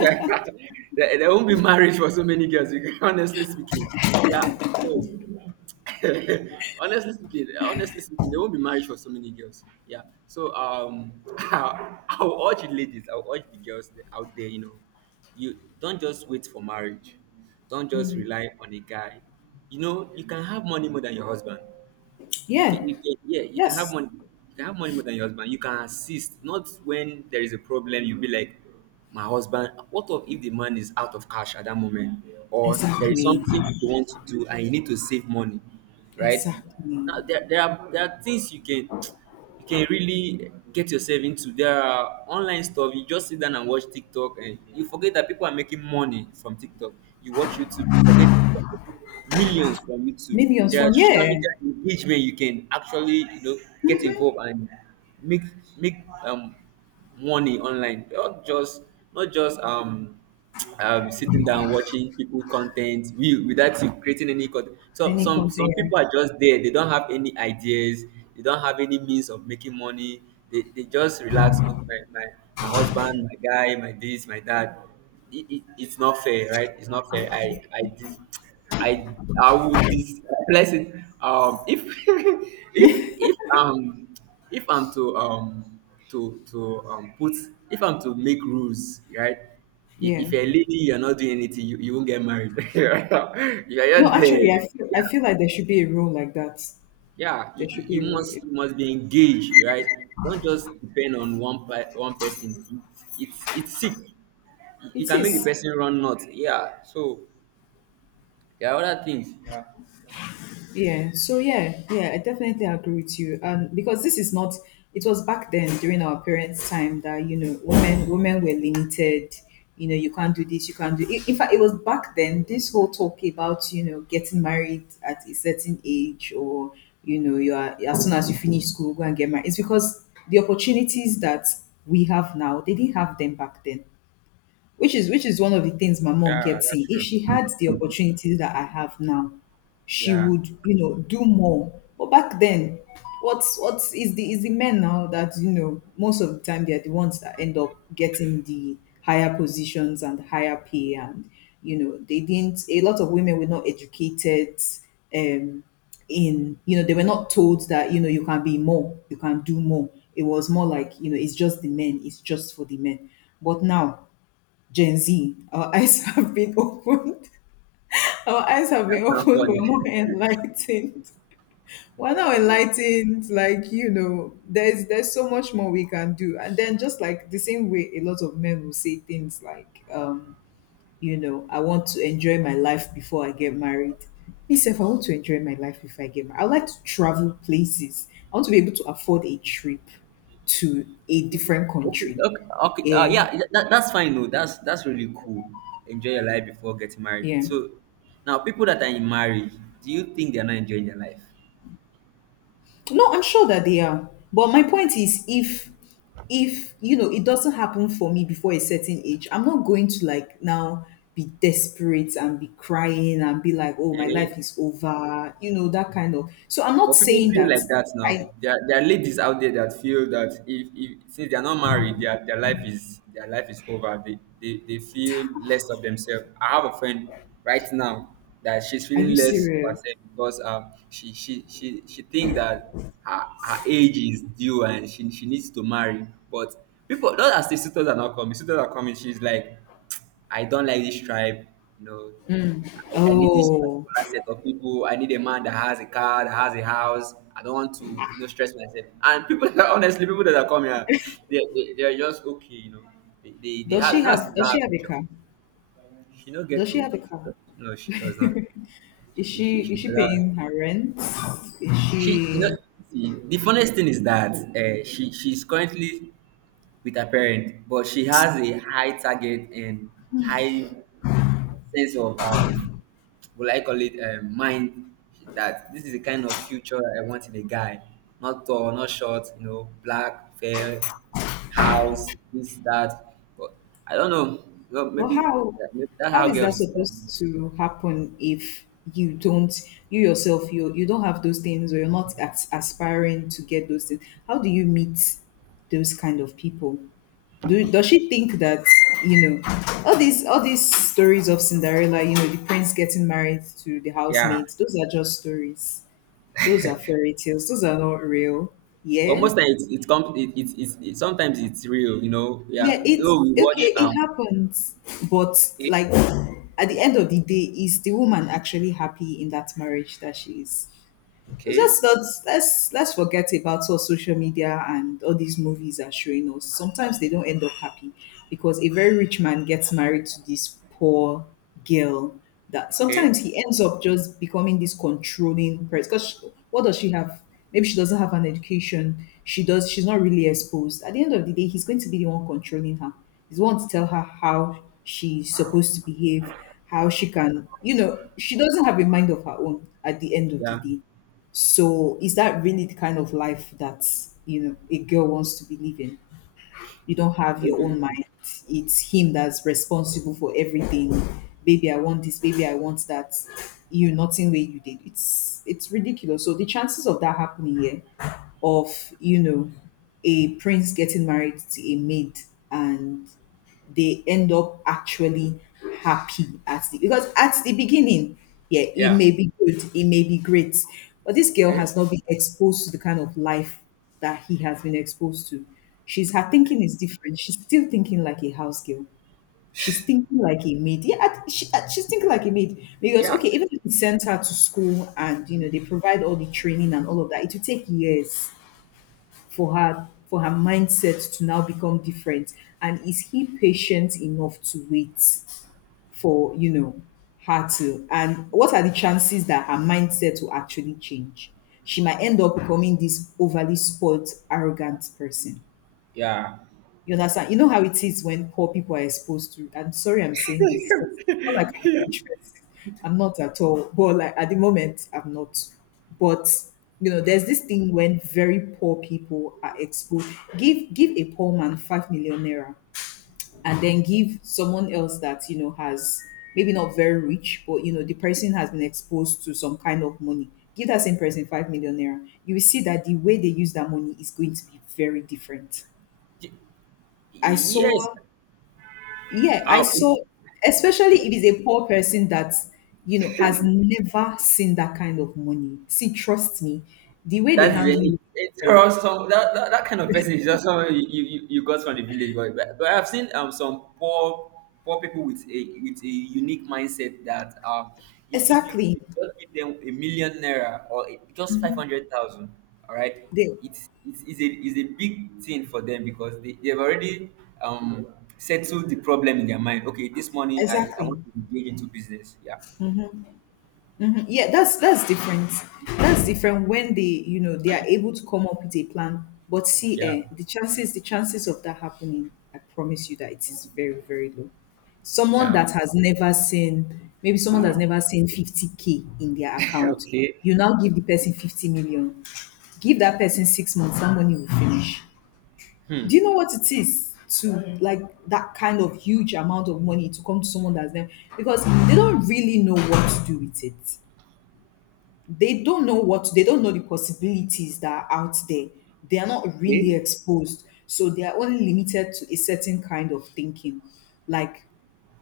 Speaker 1: there won't be marriage for so many girls. Honestly speaking, yeah. So honestly speaking, they won't be married for so many girls. Yeah. So I'll urge you ladies, I'll urge the girls out there. You know, you don't just wait for marriage. Don't just rely on a guy. You know, you can have money more than your husband.
Speaker 2: Yeah.
Speaker 1: Yeah, you can have
Speaker 2: Yes.
Speaker 1: money. You can have money more than your husband. You can assist. Not when there is a problem, you'll be like, my husband. What of if the man is out of cash at that moment, or there is
Speaker 2: Exactly.
Speaker 1: something you want to do and you need to save money, right?
Speaker 2: Exactly.
Speaker 1: Now there are things you can really get yourself into. There are online stuff. You just sit down and watch TikTok, and you forget that people are making money from TikTok. You watch YouTube, you forget people are making millions from YouTube.
Speaker 2: Millions
Speaker 1: There are
Speaker 2: from,
Speaker 1: social
Speaker 2: yeah.
Speaker 1: media engagement you can actually, you know, get involved and make make um money online, not just not just um sitting down watching people content we without you creating any content. So
Speaker 2: Any
Speaker 1: some
Speaker 2: container.
Speaker 1: people are just there, they don't have any ideas, they don't have any means of making money. They just relax on my husband, my guy, my this, my that. It's not fair, right? It's not fair. I would dis bless it. If if if um if I'm to put, if I'm to make rules, right?
Speaker 2: Yeah.
Speaker 1: If you're a lady, you're not doing anything, you won't get married. You're
Speaker 2: No,
Speaker 1: not there.
Speaker 2: actually, I feel like there should be a rule like that.
Speaker 1: Yeah,
Speaker 2: There should be a rule.
Speaker 1: you must be engaged, right? Don't just depend on one person. It's sick. You
Speaker 2: It
Speaker 1: can make the
Speaker 2: is.
Speaker 1: person run nuts, yeah. So there are other things, yeah.
Speaker 2: Yeah. So yeah, yeah, I definitely agree with you. Because this is not. It was back then during our parents' time that women were limited. You can't do this, you can't do. In fact, it was back then, this whole talk about getting married at a certain age, or you are, as soon as you finish school, go and get married. It's because the opportunities that we have now, they didn't have them back then, which is one of the things my mom
Speaker 1: Yeah,
Speaker 2: kept saying.
Speaker 1: that's
Speaker 2: If
Speaker 1: true.
Speaker 2: she had the opportunities that I have now, she
Speaker 1: Yeah.
Speaker 2: would, do more. But back then, what's is the men now that, most of the time they're the ones that end up getting the higher positions and higher pay. And they didn't, a lot of women were not educated, um in, they were not told that you can be more, you can do more. It was more like, it's just the men, it's just for the men. But now, Gen Z, our eyes have been opened. Our eyes have
Speaker 1: That
Speaker 2: been
Speaker 1: sounds
Speaker 2: opened. We're
Speaker 1: funny.
Speaker 2: more enlightened. We're now enlightened. Like, there's so much more we can do. And then, just like the same way, a lot of men will say things like, I want to enjoy my life before I get married. Myself, I want to enjoy my life if I get married. I like to travel places. I want to be able to afford a trip to a different
Speaker 1: Okay,
Speaker 2: country.
Speaker 1: okay, okay.
Speaker 2: Yeah,
Speaker 1: Yeah, that's fine. No, that's really cool. Enjoy your life before getting married.
Speaker 2: yeah.
Speaker 1: So, now people that are in marriage, do you think they're not enjoying their life?
Speaker 2: No, I'm sure that they are. But my point is, if it doesn't happen for me before a certain age, I'm not going to, like, now be desperate and be crying and be like, "Oh, my
Speaker 1: Okay,
Speaker 2: life is over," that kind of. So I'm not
Speaker 1: but people
Speaker 2: saying
Speaker 1: feel
Speaker 2: that.
Speaker 1: like that
Speaker 2: I.
Speaker 1: now. There are ladies out there that feel that if since they are not married, their life is over. They feel less of themselves. I have a friend right now that she's
Speaker 2: Are you
Speaker 1: feeling less of
Speaker 2: serious?
Speaker 1: herself because she think that her age is due and she needs to marry. But people not as the suitors are not coming. Suitors are coming. She's like, I don't like this tribe. You know, I need this
Speaker 2: Oh.
Speaker 1: particular set of people. I need a man that has a car, that has a house. I don't want to, you know, stress myself. And people that are honestly, people that are coming here, they are just okay, you know. They
Speaker 2: Does she
Speaker 1: have, not
Speaker 2: have
Speaker 1: she don't
Speaker 2: does she
Speaker 1: have
Speaker 2: have a
Speaker 1: a job.
Speaker 2: car?
Speaker 1: She don't
Speaker 2: Does
Speaker 1: get
Speaker 2: she
Speaker 1: to,
Speaker 2: have a car?
Speaker 1: no, she does not.
Speaker 2: Is
Speaker 1: She,
Speaker 2: she
Speaker 1: she
Speaker 2: is she
Speaker 1: does not.
Speaker 2: paying her rent? Is
Speaker 1: She, you know,
Speaker 2: she.
Speaker 1: see, the funniest thing is that she's currently with her parent, but she has a high target and high sense of will I call it, mind, that this is the kind of future I want in a guy. Not tall, not short, you know, black, fair, house, this, that. But I don't know. Well,
Speaker 2: But
Speaker 1: maybe,
Speaker 2: how
Speaker 1: maybe that's
Speaker 2: how
Speaker 1: how
Speaker 2: is that
Speaker 1: girls.
Speaker 2: supposed to happen if you don't, you yourself, you don't have those things, or you're not as aspiring to get those things? How do you meet those kind of people? Does she think that, you know all these stories of Cinderella, the prince getting married to the
Speaker 1: Yeah.
Speaker 2: housemaid, those are just stories. Those are fairy tales. Those are not real.
Speaker 1: But
Speaker 2: Yeah.
Speaker 1: most times it comes. Sometimes it's real, you know. Yeah.
Speaker 2: Yeah, it's
Speaker 1: Though we
Speaker 2: okay,
Speaker 1: watch.
Speaker 2: it happens. But,
Speaker 1: Okay.
Speaker 2: like, at the end of the day, is the woman actually happy in that marriage that she is?
Speaker 1: Okay.
Speaker 2: Let's not let's let's forget about what social media and all these movies are showing us. Sometimes they don't end up happy, because a very rich man gets married to this poor girl, that sometimes
Speaker 1: Okay.
Speaker 2: he ends up just becoming this controlling person. Because what does she have? Maybe she doesn't have an education. She does. She's not really exposed. At the end of the day, he's going to be the one controlling her. He's the one to tell her how she's supposed to behave, how she can. You know, she doesn't have a mind of her own. At the end of the
Speaker 1: Yeah.
Speaker 2: day, so is that really the kind of life that, a girl wants to be living? You don't have your
Speaker 1: Maybe.
Speaker 2: own mind. It's him that's responsible for everything. Baby, I want this. Baby, I want that. You nothing way you did. It's ridiculous. So the chances of that happening here, of, a prince getting married to a maid, and they end up actually happy at the, because at the beginning, yeah, it
Speaker 1: Yeah.
Speaker 2: may be good, it may be great, but this girl
Speaker 1: Okay.
Speaker 2: has not been exposed to the kind of life that he has been exposed to. She's Her
Speaker 1: Okay,
Speaker 2: thinking is different. She's still thinking like a house girl. She's thinking like a maid. Yeah, she's thinking like a maid because
Speaker 1: yeah.
Speaker 2: okay, even if he sent her to school and you know they provide all the training and all of that, it will take years for her mindset to now become different. And is he patient enough to wait for, her to — and what are the chances that her mindset will actually change? She might end up becoming this overly spoilt arrogant person,
Speaker 1: Yeah.
Speaker 2: you understand? You know how it is when poor people are exposed to. I'm sorry I'm saying this because it's not like I'm a rich person. I'm not at all. But like at the moment, I'm not. But you know, there's this thing when very poor people are exposed. Give a poor man 5 million naira, and then give someone else that you know has, maybe not very rich, but you know, the person has been exposed to some kind of money. Give that same person 5 million naira. You will see that the way they use that money is going to be very different. I
Speaker 1: Yes.
Speaker 2: saw yeah, I saw,
Speaker 1: Um,
Speaker 2: especially if it's a poor person that, you know, has never seen that kind of money. See, trust me, the way they
Speaker 1: that's very
Speaker 2: handle it is
Speaker 1: it's
Speaker 2: different.
Speaker 1: or some that kind of person is just someone you got from the village, but I've seen some poor people with a unique mindset that if you could
Speaker 2: Exactly.
Speaker 1: just give them a million naira or just 500,000, all right,
Speaker 2: They,
Speaker 1: it's a is a big thing for them because they've already um settled the problem in their mind. Okay, this money I want
Speaker 2: exactly.
Speaker 1: to engage into business. Yeah,
Speaker 2: Mhm. Yeah, that's different. That's different when they, you know, they are able to come up with a plan. But see,
Speaker 1: yeah,
Speaker 2: eh, the chances of that happening, I promise you that it is very, very low. Someone
Speaker 1: yeah.
Speaker 2: that has never seen, maybe someone that's never seen 50K in their account,
Speaker 1: Okay.
Speaker 2: you now give the person 50 million. Give that person 6 months, that money will finish. Do you
Speaker 1: Hmm.
Speaker 2: know what it is to, like, that kind of huge amount of money to come to someone that's never — because they don't really know what to do with it. They don't know what, they don't know the possibilities that are out there. They are not really
Speaker 1: Okay.
Speaker 2: exposed, so they are only limited to a certain kind of thinking. Like,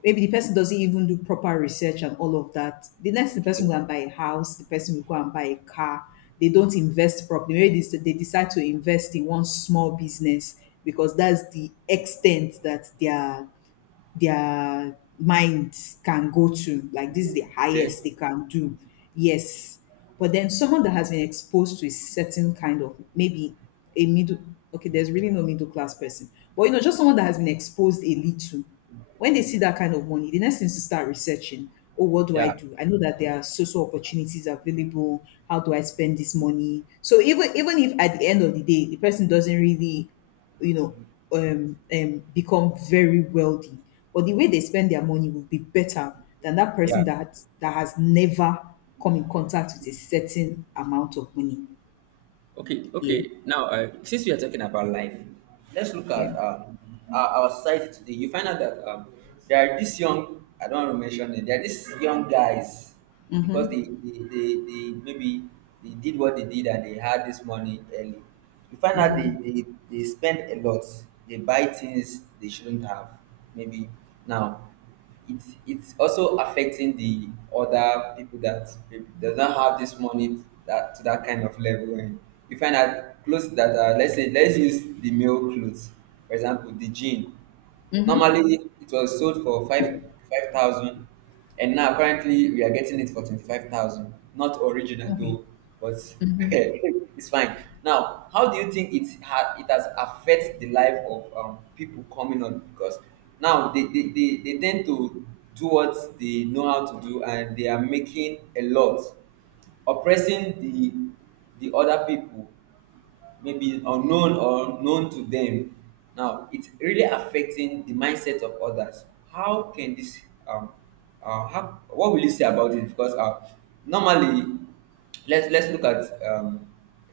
Speaker 2: maybe the person doesn't even do proper research and all of that. The next, the person
Speaker 1: Okay.
Speaker 2: will go and buy a house, the person will go and buy a car. They don't invest properly. Maybe they decide to invest in one small business because that's the extent that they are, their minds can go to, like this is the
Speaker 1: Okay.
Speaker 2: highest they can do. Yes. But then someone that has been exposed to a certain kind of, maybe a middle — okay, there's really no middle class person, but you know just someone that has been exposed a little. When they see that kind of money, the next thing is to start researching. Oh, what do I
Speaker 1: Yeah.
Speaker 2: do? I know that there are social opportunities available. How do I spend this money? So even if at the end of the day the person doesn't really, you know, become very wealthy, but the way they spend their money will be better than that person
Speaker 1: Yeah.
Speaker 2: that has never come in contact with a certain amount of money.
Speaker 1: Okay.
Speaker 2: Yeah,
Speaker 1: Okay. Now, since we are talking about life, let's look
Speaker 2: yeah.
Speaker 1: at our society today. You find out that there are these young, I don't want to mention it, there are these young guys because
Speaker 2: Mm-hmm.
Speaker 1: they maybe they did what they did and they had this money early. You find out they,
Speaker 2: Mm-hmm.
Speaker 1: they, they spend a lot, they buy things they shouldn't have. Maybe now it's also affecting the other people that maybe does not have this money, that to that kind of level. And you find that clothes that are, let's say, let's use the male clothes, for example the jean. Normally it was sold for five thousand, and now currently we are getting it for 25,000. Not original
Speaker 2: Okay.
Speaker 1: though, but it's fine. Now, how do you think it has affected the life of people coming on? Because now they tend to do what they know how to do, and they are making a lot, oppressing the other people, maybe unknown or known to them. Now it's really affecting the mindset of others. How can this um how, what will you say about it? Because normally, let's look at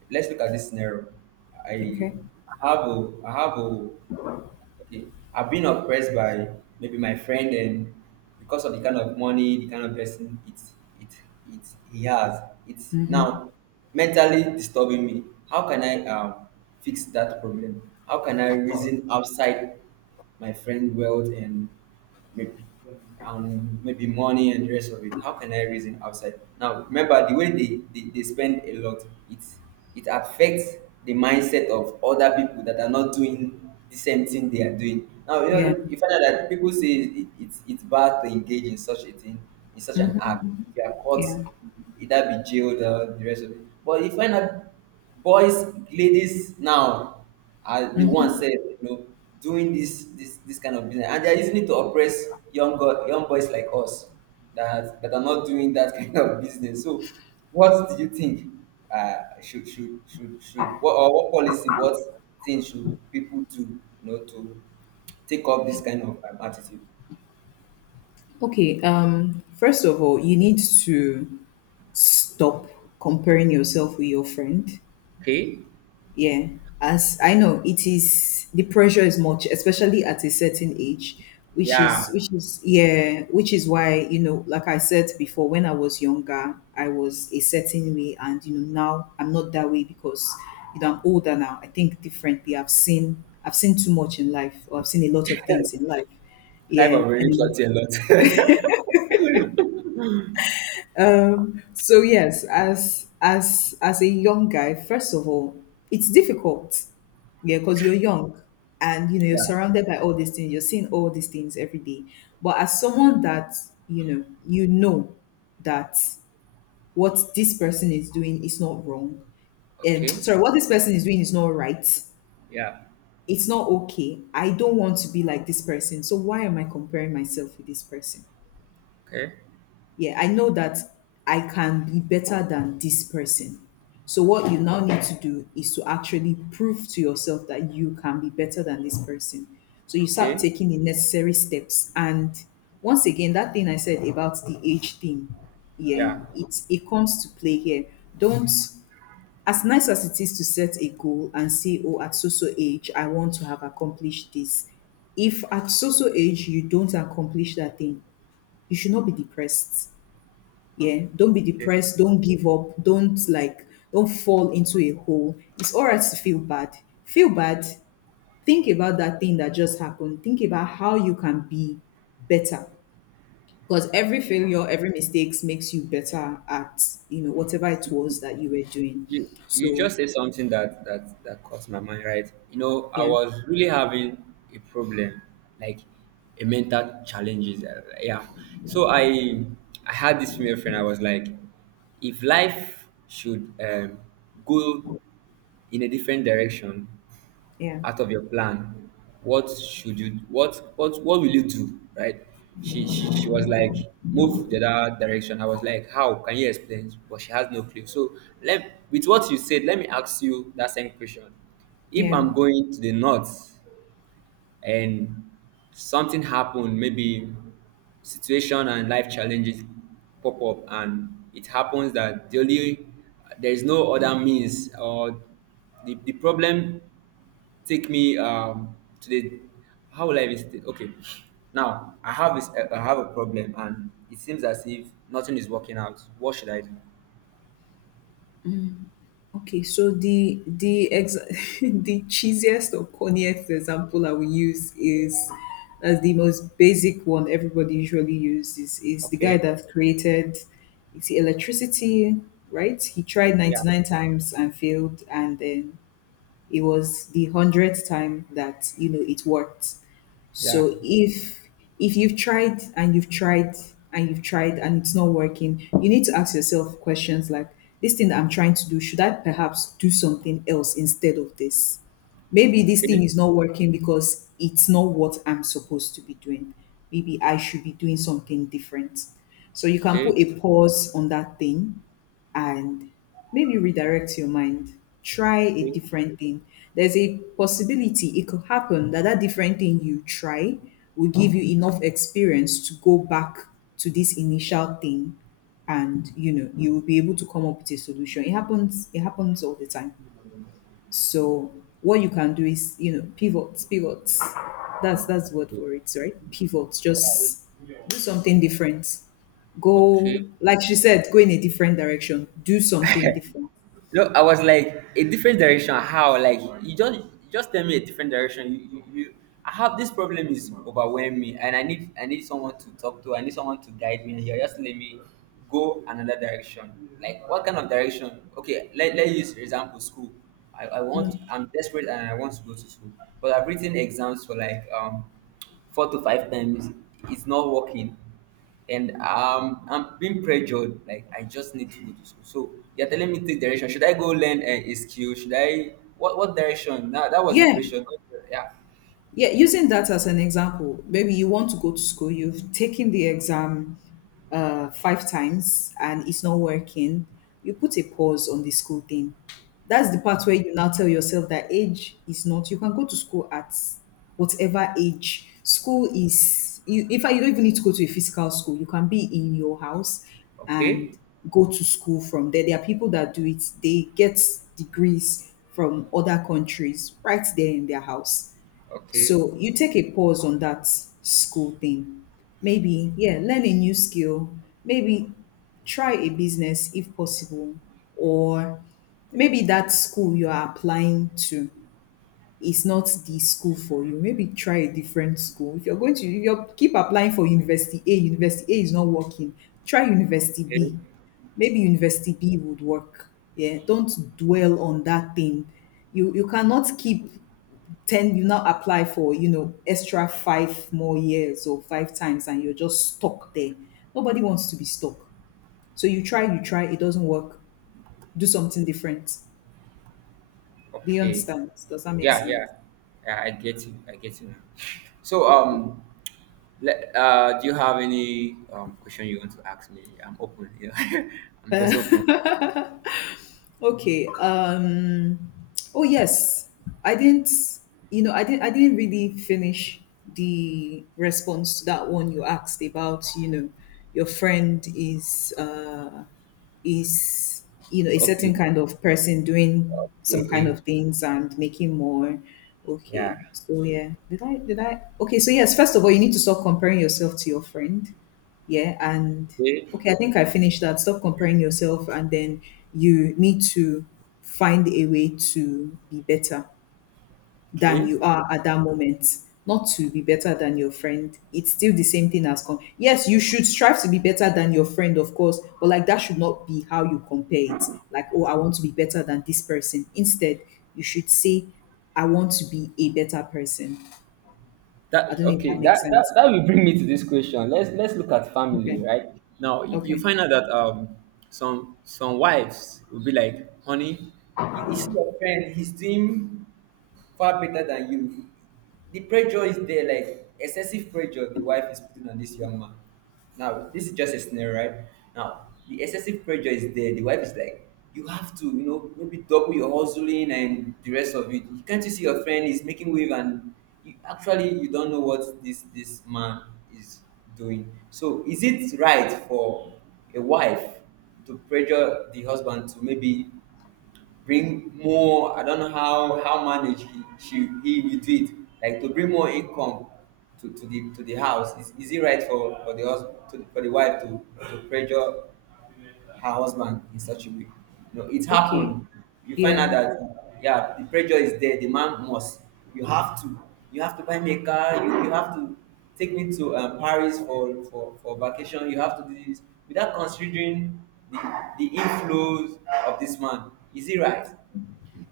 Speaker 1: let's look at this scenario. i
Speaker 2: Okay.
Speaker 1: have a I have a Okay. I've been oppressed by maybe my friend, and because of the kind of money, the kind of person, it it he has. It's now mentally disturbing me. How can I fix that problem? How can I reason outside my friend world and maybe, maybe money and the rest of it. How can I reason outside? Now, remember, the way they spend a lot, it it affects the mindset of other people that are not doing the same thing they are doing. Now,
Speaker 2: Yeah.
Speaker 1: you find out that people say it's bad to engage in such a thing, in such an act. If you are caught,
Speaker 2: Yeah.
Speaker 1: either be jailed or the rest of it. But you find out boys, ladies now are the ones said, doing this kind of business, and they are using it to oppress young girl, young boys like us that are not doing that kind of business. So what do you think? Should what, or what policy, what thing should people do, to take up this kind of attitude?
Speaker 2: Okay. First of all, you need to stop comparing yourself with your friend.
Speaker 1: Okay.
Speaker 2: Yeah, as I know, it is — the pressure is much, especially at a certain age,
Speaker 1: Yeah.
Speaker 2: which is yeah, which is why, you know, like I said before, when I was younger, I was a certain way, and you know now I'm not that way because you know I'm older now. I think differently. I've seen too much in life, or I've seen a lot of things in life.
Speaker 1: Life
Speaker 2: Yeah,
Speaker 1: of really
Speaker 2: and
Speaker 1: taught you a lot.
Speaker 2: um, so yes, as a young guy, first of all, it's difficult. Yeah, because you're young and you know you're surrounded by all these things. You're seeing all these things every day. But as someone that, you know that what this person is doing is not wrong. And
Speaker 1: Okay.
Speaker 2: sorry, what this person is doing is not right.
Speaker 1: Yeah.
Speaker 2: It's not okay. I don't want to be like this person. So why am I comparing myself with this person?
Speaker 1: Okay.
Speaker 2: Yeah, I know that I can be better than this person. So what you now need to do is to actually prove to yourself that you can be better than this person. So you start
Speaker 1: Okay.
Speaker 2: taking the necessary steps. And once again, that thing I said about the age thing, yeah,
Speaker 1: Yeah.
Speaker 2: it comes to play here. Don't — as nice as it is to set a goal and say, oh, at so so age, I want to have accomplished this. If at so so age you don't accomplish that thing, you should not be depressed. Yeah, don't be depressed. Don't give up. Don't, like, don't fall into a hole. It's all right to feel bad. Feel bad. Think about that thing that just happened. Think about how you can be better. Because every failure, every mistakes makes you better at, you know, whatever it was that you were doing.
Speaker 1: You
Speaker 2: So,
Speaker 1: just said something that caught my mind, right? You know, I
Speaker 2: yeah,
Speaker 1: was really having a problem, like a mental challenges. Yeah. So I had this female friend. I was like, if life should go in a different direction,
Speaker 2: yeah,
Speaker 1: out of your plan, what should you, what will you do, right? She was like, move the other direction. I was like, how can you explain? But she has no clue. So, let, with what you said, let me ask you that same question. If
Speaker 2: yeah.
Speaker 1: I'm going to the north, and something happened, maybe situation and life challenges pop up, and it happens that the only, there is no other means, or the problem take me to the, how will I even okay, now I have this, I have a problem and it seems as if nothing is working out. What should I do?
Speaker 2: Okay, so the ex- the cheesiest or corniest example I will use is, as the most basic one everybody usually uses, is the guy
Speaker 1: Okay.
Speaker 2: that created, you see, electricity, right? He tried
Speaker 1: Yeah,
Speaker 2: 99 times and failed, and then it was the 100th time that you know it worked.
Speaker 1: yeah.
Speaker 2: So if you've tried and you've tried and you've tried and it's not working, you need to ask yourself questions like, this thing that I'm trying to do, should I perhaps do something else instead of this? Maybe this
Speaker 1: Okay,
Speaker 2: thing is not working because it's not what I'm supposed to be doing. Maybe I should be doing something different. So you can
Speaker 1: okay,
Speaker 2: put a pause on that thing and maybe redirect your mind, try a
Speaker 1: okay,
Speaker 2: different thing. There's a possibility it could happen that different thing you try will give you enough experience to go back to this initial thing, and you know you will be able to come up with a solution. It happens all the time. So what you can do is, you know, pivots, pivots. That's the word for it, right? Pivots. Just do something different.
Speaker 1: okay.
Speaker 2: Go, like she said, go in a different direction. Do something different.
Speaker 1: No, I was like, a different direction. How? Like you just tell me a different direction. You I have this problem is overwhelming me, and I need someone to talk to. I need someone to guide me. And you're just let me go another direction. Like what kind of direction? Okay, let use for example school. I'm desperate and I want to go to school, but I've written exams for like four to five times. It's not working, and I'm being pressured. Like I just need to go to school. So you're telling me take direction. Should I go learn a skill? Should I, what direction? That was the
Speaker 2: Yeah.
Speaker 1: question. Yeah.
Speaker 2: Yeah, using that as an example, maybe you want to go to school, you've taken the exam five times and it's not working, you put a pause on the school thing. That's the part where you now tell yourself that age is not — you can go to school at whatever age. School is, you, in fact, you don't even need to go to a physical school. You can be in your house and
Speaker 1: Okay.
Speaker 2: go to school from there. There are people that do it, they get degrees from other countries right there in their house.
Speaker 1: Okay.
Speaker 2: So you take a pause on that school thing. Maybe, yeah, learn a new skill. Maybe try a business if possible. Or maybe that school you are applying to is not the school for you. Maybe try a different school. If you're going to, if you keep applying for University A, University A is not working, try University
Speaker 1: Okay.
Speaker 2: B. Maybe University B would work. Yeah, don't dwell on that thing. You cannot keep — 10, you now apply for, you know, extra 5 more years, or five times, and you're just stuck there. Nobody wants to be stuck. So you try, it doesn't work. Do something different. Do you
Speaker 1: Okay.
Speaker 2: understand? Does that make
Speaker 1: Yeah.
Speaker 2: sense?
Speaker 1: Yeah. Yeah. I get you. I get you now. So, let, do you have any question you want to ask me? I'm open. You know, I'm just open.
Speaker 2: Okay, um, oh yes, I didn't. You know, I didn't. I didn't really finish the response to that one you asked about. You know, your friend is is, you know, a certain
Speaker 1: Okay.
Speaker 2: kind of person doing some kind
Speaker 1: Okay.
Speaker 2: of things and making more.
Speaker 1: Yeah.
Speaker 2: Okay, so yeah, did I? Okay, so yes. First of all, you need to stop comparing yourself to your friend. Yeah, and
Speaker 1: Okay.
Speaker 2: okay, I think I finished that. Stop comparing yourself, and then you need to find a way to be better than
Speaker 1: Okay.
Speaker 2: you are at that moment, not to be better than your friend. It's still the same thing as com- — yes, you should strive to be better than your friend, of course, but like, that should not be how you compare it. Like, oh, I want to be better than this person. Instead, you should say, I want to be a better person.
Speaker 1: That
Speaker 2: I don't know if
Speaker 1: okay.
Speaker 2: that makes
Speaker 1: That, that
Speaker 2: sense.
Speaker 1: that will bring me to this question. Let's look at
Speaker 2: Okay.
Speaker 1: family, right? Now you
Speaker 2: Okay.
Speaker 1: find out that some wives will be like, honey, you see your friend, he's doing far better than you. The pressure is there, like excessive pressure the wife is putting on this young man. Now, this is just a scenario, right? Now, the excessive pressure is there. The wife is like, you have to, you know, maybe double your hustling and the rest of it. Can't you see your friend is making wave? And you, actually you don't know what this man is doing. So, is it right for a wife to pressure the husband to maybe bring more, I don't know how, manage he will do it, like to bring more income to, to the house. Is it right for the husband to, for the wife to pressure her husband in such a way? You know it
Speaker 2: Okay.
Speaker 1: happened. You find out
Speaker 2: Yeah.
Speaker 1: that, yeah, the pressure is there, the man must, you have to, you have to buy me a car. You have to take me to Paris for, for vacation. You have to do this without considering the, the inflows of this man. Is it right?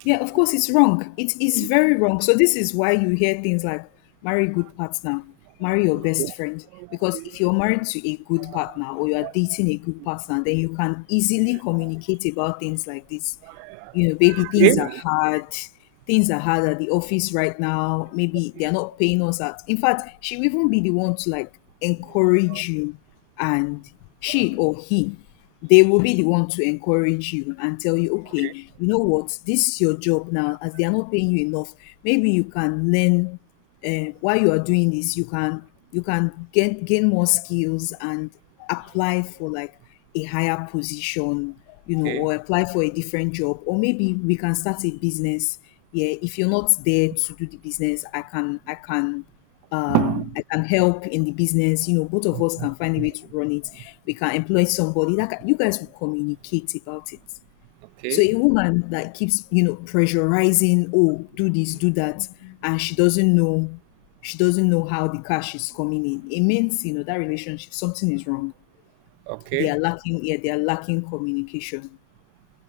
Speaker 2: Yeah, of course, it's wrong. It is very wrong. So this is why you hear things like, marry a good partner, marry your
Speaker 1: Okay.
Speaker 2: best friend. Because if you're married to a good partner, or you are dating a good partner, then you can easily communicate about things like this. You know, baby,
Speaker 1: Okay.
Speaker 2: things are hard. Things are hard at the office right now. Maybe they're not paying us out. In fact, she will even be the one to encourage you and she or he, they will be the one to encourage you and tell you, okay, you know what, this is your job now. As they are not paying you enough, maybe you can learn while you are doing this. You can get gain more skills and apply for a higher position, you know,
Speaker 1: Okay.
Speaker 2: or apply for a different job, or maybe we can start a business. Yeah, if you're not there to do the business, I can I can help in the business. You know, both of us can find a way to run it. We can employ somebody. That can, you guys will communicate about it. So
Speaker 1: Okay.
Speaker 2: a woman that keeps pressurizing, oh, do this, do that, and she doesn't know how the cash is coming in. It means you know that relationship something is wrong. They are
Speaker 1: Okay.
Speaker 2: lacking. Yeah, they are lacking communication.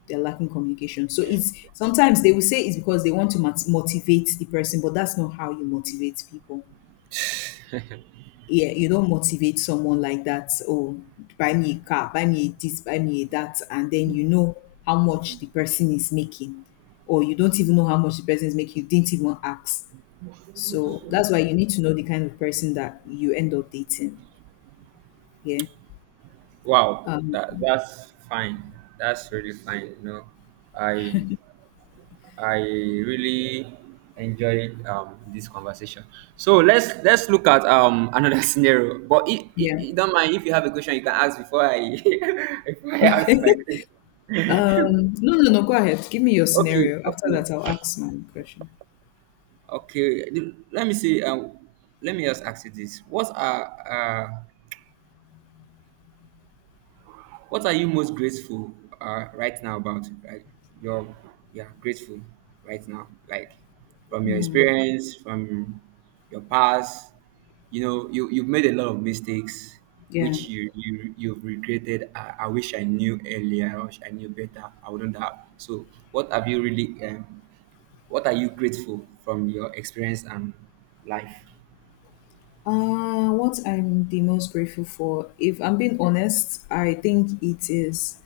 Speaker 2: They are lacking communication. So it's sometimes they will say it's because they want to motivate the person, but that's not how you motivate people. Yeah, you don't motivate someone like that. Oh, buy me a car, buy me this, buy me a that, and then you know how much the person is making, or you don't even know how much the person is making. You didn't even ask. So that's why you need to know the kind of person that you end up dating. Yeah,
Speaker 1: Wow. That's fine. That's really fine. You know, I I really enjoyed this conversation. So let's look at another scenario. But
Speaker 2: yeah.
Speaker 1: don't mind if you have a question, you can ask before I, before I ask you
Speaker 2: Okay.
Speaker 1: my question.
Speaker 2: No, no, no. Go ahead. Give me your
Speaker 1: Okay,
Speaker 2: scenario. After
Speaker 1: okay,
Speaker 2: that, I'll ask my question.
Speaker 1: okay. Let me see. Let me just ask you this: uh, What are you most grateful right now about? Like you're, yeah, grateful right now, like from your experience, from your past. You know, you've made a lot of mistakes,
Speaker 2: Yeah.
Speaker 1: which you've regretted. I wish I knew earlier. I wish I knew better. I wouldn't have. So, what have you really? What are you grateful from your experience and life?
Speaker 2: What I'm the most grateful for, if I'm being honest, I think it is,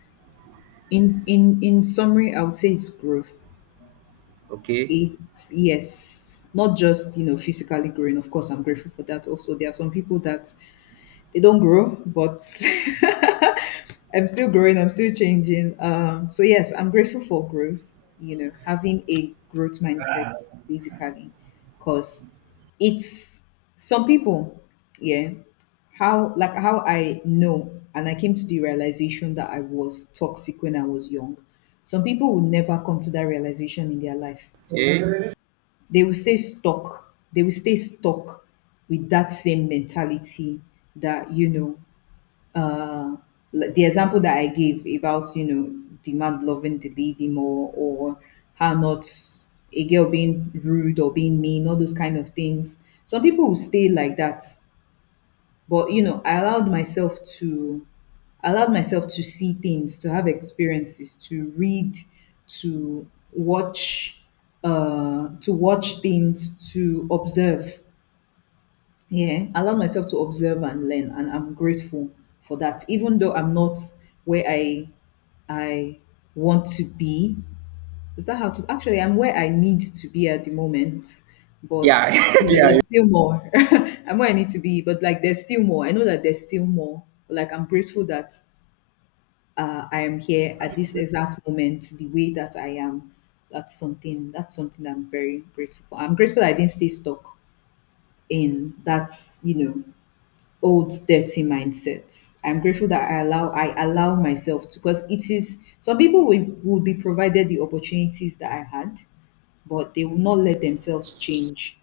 Speaker 2: in summary, I would say it's growth.
Speaker 1: Okay.
Speaker 2: It's, yes, not just, you know, physically growing. Of course I'm grateful for that. Also, there are some people that they don't grow, but I'm still growing, I'm still changing. So yes, I'm grateful for growth, you know, having a growth mindset basically, because it's some people, yeah, how I know and I came to the realization that I was toxic when I was young. Some people will never come to that realization in their life.
Speaker 1: Okay.
Speaker 2: They will stay stuck. They will stay stuck with that same mentality that, you know, uh, like the example that I gave about, you know, the man loving the lady more or her not, a girl being rude or being mean, all those kind of things. Some people will stay like that. But you know, I allowed myself to see things, to have experiences, to read, to watch, to watch things, to observe. Yeah, allow myself to observe and learn, and I'm grateful for that. Even though I'm not where I want to be, is that how to? Actually, I'm where I need to be at the moment, but
Speaker 1: Yeah.
Speaker 2: you know,
Speaker 1: Yeah.
Speaker 2: there's still more. I'm where I need to be, but like there's still more. I know that there's still more. Like I'm grateful that I am here at this exact moment, the way that I am. That's something. That's something that I'm very grateful for. I'm grateful that I didn't stay stuck in that. You know, old dirty mindset. I'm grateful that I allow myself to, because it is, some people will be provided the opportunities that I had, but they will not let themselves change,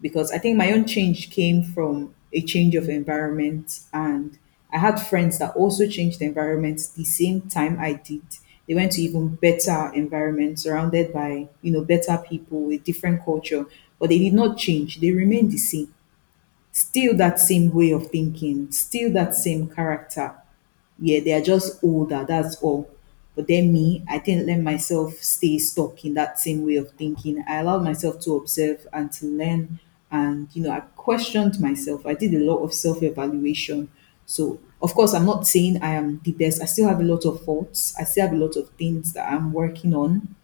Speaker 2: because I think my own change came from a change of environment, and I had friends that also changed environments the same time I did. They went to even better environments surrounded by, you know, better people with different culture, but they did not change. They remained the same, still that same way of thinking, still that same character. Yeah, they are just older, that's all. But then me, I didn't let myself stay stuck in that same way of thinking. I allowed myself to observe and to learn, and you know, I questioned myself. I did a lot of self-evaluation. So of course I'm not saying I am the best. I still have a lot of faults. I still have a lot of things that I'm working on.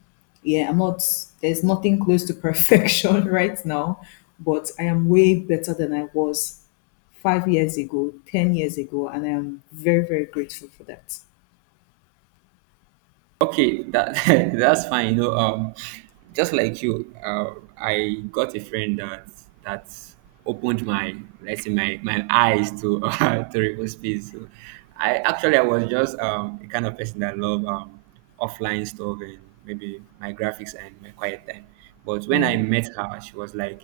Speaker 2: Yeah, I'm not, there's nothing close to perfection right now, but I am way better than I was 5 years ago, 10 years ago, and I am very, very grateful for that.
Speaker 1: Okay, that that's fine. You know, just like you, I got a friend that opened my, let's say my eyes to, to real space. So I, actually I was just the kind of person that love offline stuff and maybe my graphics and my quiet time. But when
Speaker 2: Yeah,
Speaker 1: I met her, she was like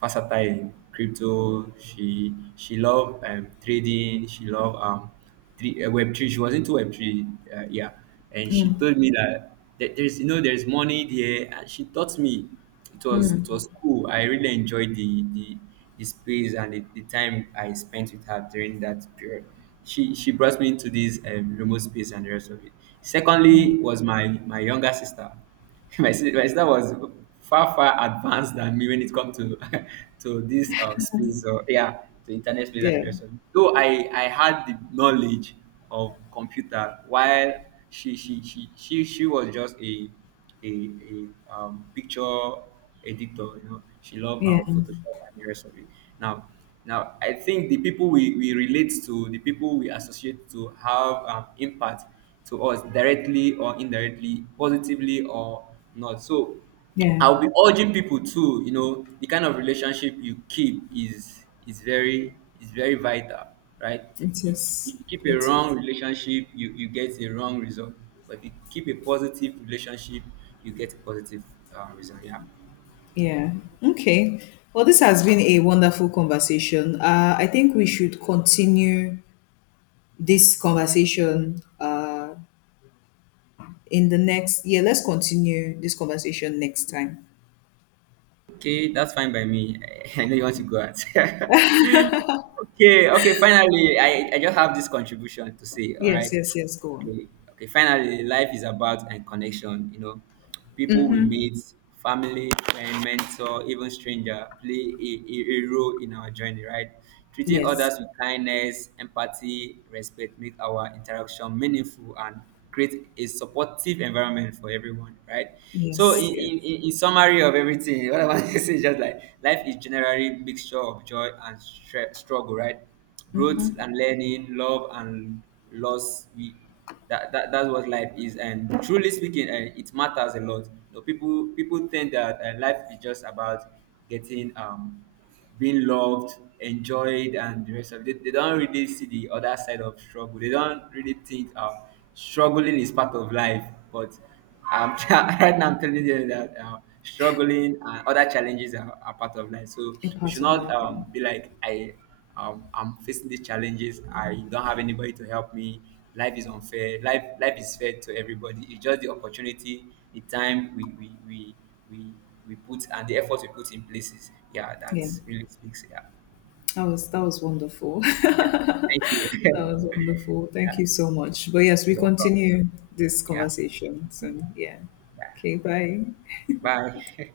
Speaker 1: versatile in crypto. She loved trading. She loved three web three. She was into web three, yeah. And she told me that there's, you know, there's money there. And she taught me. It was cool. I really enjoyed the space and the time I spent with her during that period. She brought me into this remote space and the rest of it. Secondly was my younger sister. My sister was far far advanced than me when it comes to, to this space, or yeah, to internet space and the
Speaker 2: yeah,
Speaker 1: rest of it. Though I had the knowledge of computer, while she was just a, a picture editor. You know she loved
Speaker 2: yeah,
Speaker 1: Photoshop and the rest of it. Now now I think the people we relate to, the people we associate to, have impact to us directly or indirectly, positively or not. So
Speaker 2: yeah.
Speaker 1: I'll be urging people too, you know, the kind of relationship you keep is very, vital, right?
Speaker 2: It
Speaker 1: You,
Speaker 2: is,
Speaker 1: you keep a
Speaker 2: it is.
Speaker 1: wrong relationship, you get a wrong result. But if you keep a positive relationship, you get a positive result. Yeah.
Speaker 2: Yeah. Okay. Well, this has been a wonderful conversation. I think we should continue this conversation, in the next, yeah, let's continue this conversation next time.
Speaker 1: Okay, that's fine by me. I know you want to go out. Okay, okay, finally, I just have this contribution to say, all
Speaker 2: Yes,
Speaker 1: right.
Speaker 2: yes, yes, go on.
Speaker 1: Okay, okay. Finally, life is about and connection. You know, people we
Speaker 2: Mhm.
Speaker 1: meet, family, friend, mentor, even stranger play a role in our journey, right? Treating
Speaker 2: Yes,
Speaker 1: others with kindness, empathy, respect make our interaction meaningful and create a supportive environment for everyone, right? So, in,
Speaker 2: yes, yes.
Speaker 1: in, in in summary of everything, what I want to say is just like life is generally mixture of joy and struggle, right? Growth
Speaker 2: Mhm.
Speaker 1: and learning, love and loss. We, that's what life is. And truly speaking, it matters a lot, you know. People think that life is just about getting, being loved, enjoyed, and the rest of it. They don't really see the other side of struggle. They don't really think struggling is part of life. But right now I'm telling you that struggling and other challenges are part of life. So
Speaker 2: A
Speaker 1: we
Speaker 2: part
Speaker 1: should
Speaker 2: of
Speaker 1: not,
Speaker 2: life. Yeah.
Speaker 1: be like, I'm facing these challenges. I don't have anybody to help me. Life is unfair. Life is fair to everybody. It's just the opportunity, the time we, we put, and the effort we put in places. Yeah, that
Speaker 2: Yeah.
Speaker 1: really speaks. Yeah.
Speaker 2: That was wonderful.
Speaker 1: Thank you. Yeah.
Speaker 2: That was wonderful. Thank you so much. But yes, we
Speaker 1: You're welcome.
Speaker 2: continue this
Speaker 1: Yeah.
Speaker 2: conversation soon. Yeah.
Speaker 1: Yeah.
Speaker 2: Okay. Bye.
Speaker 1: Bye.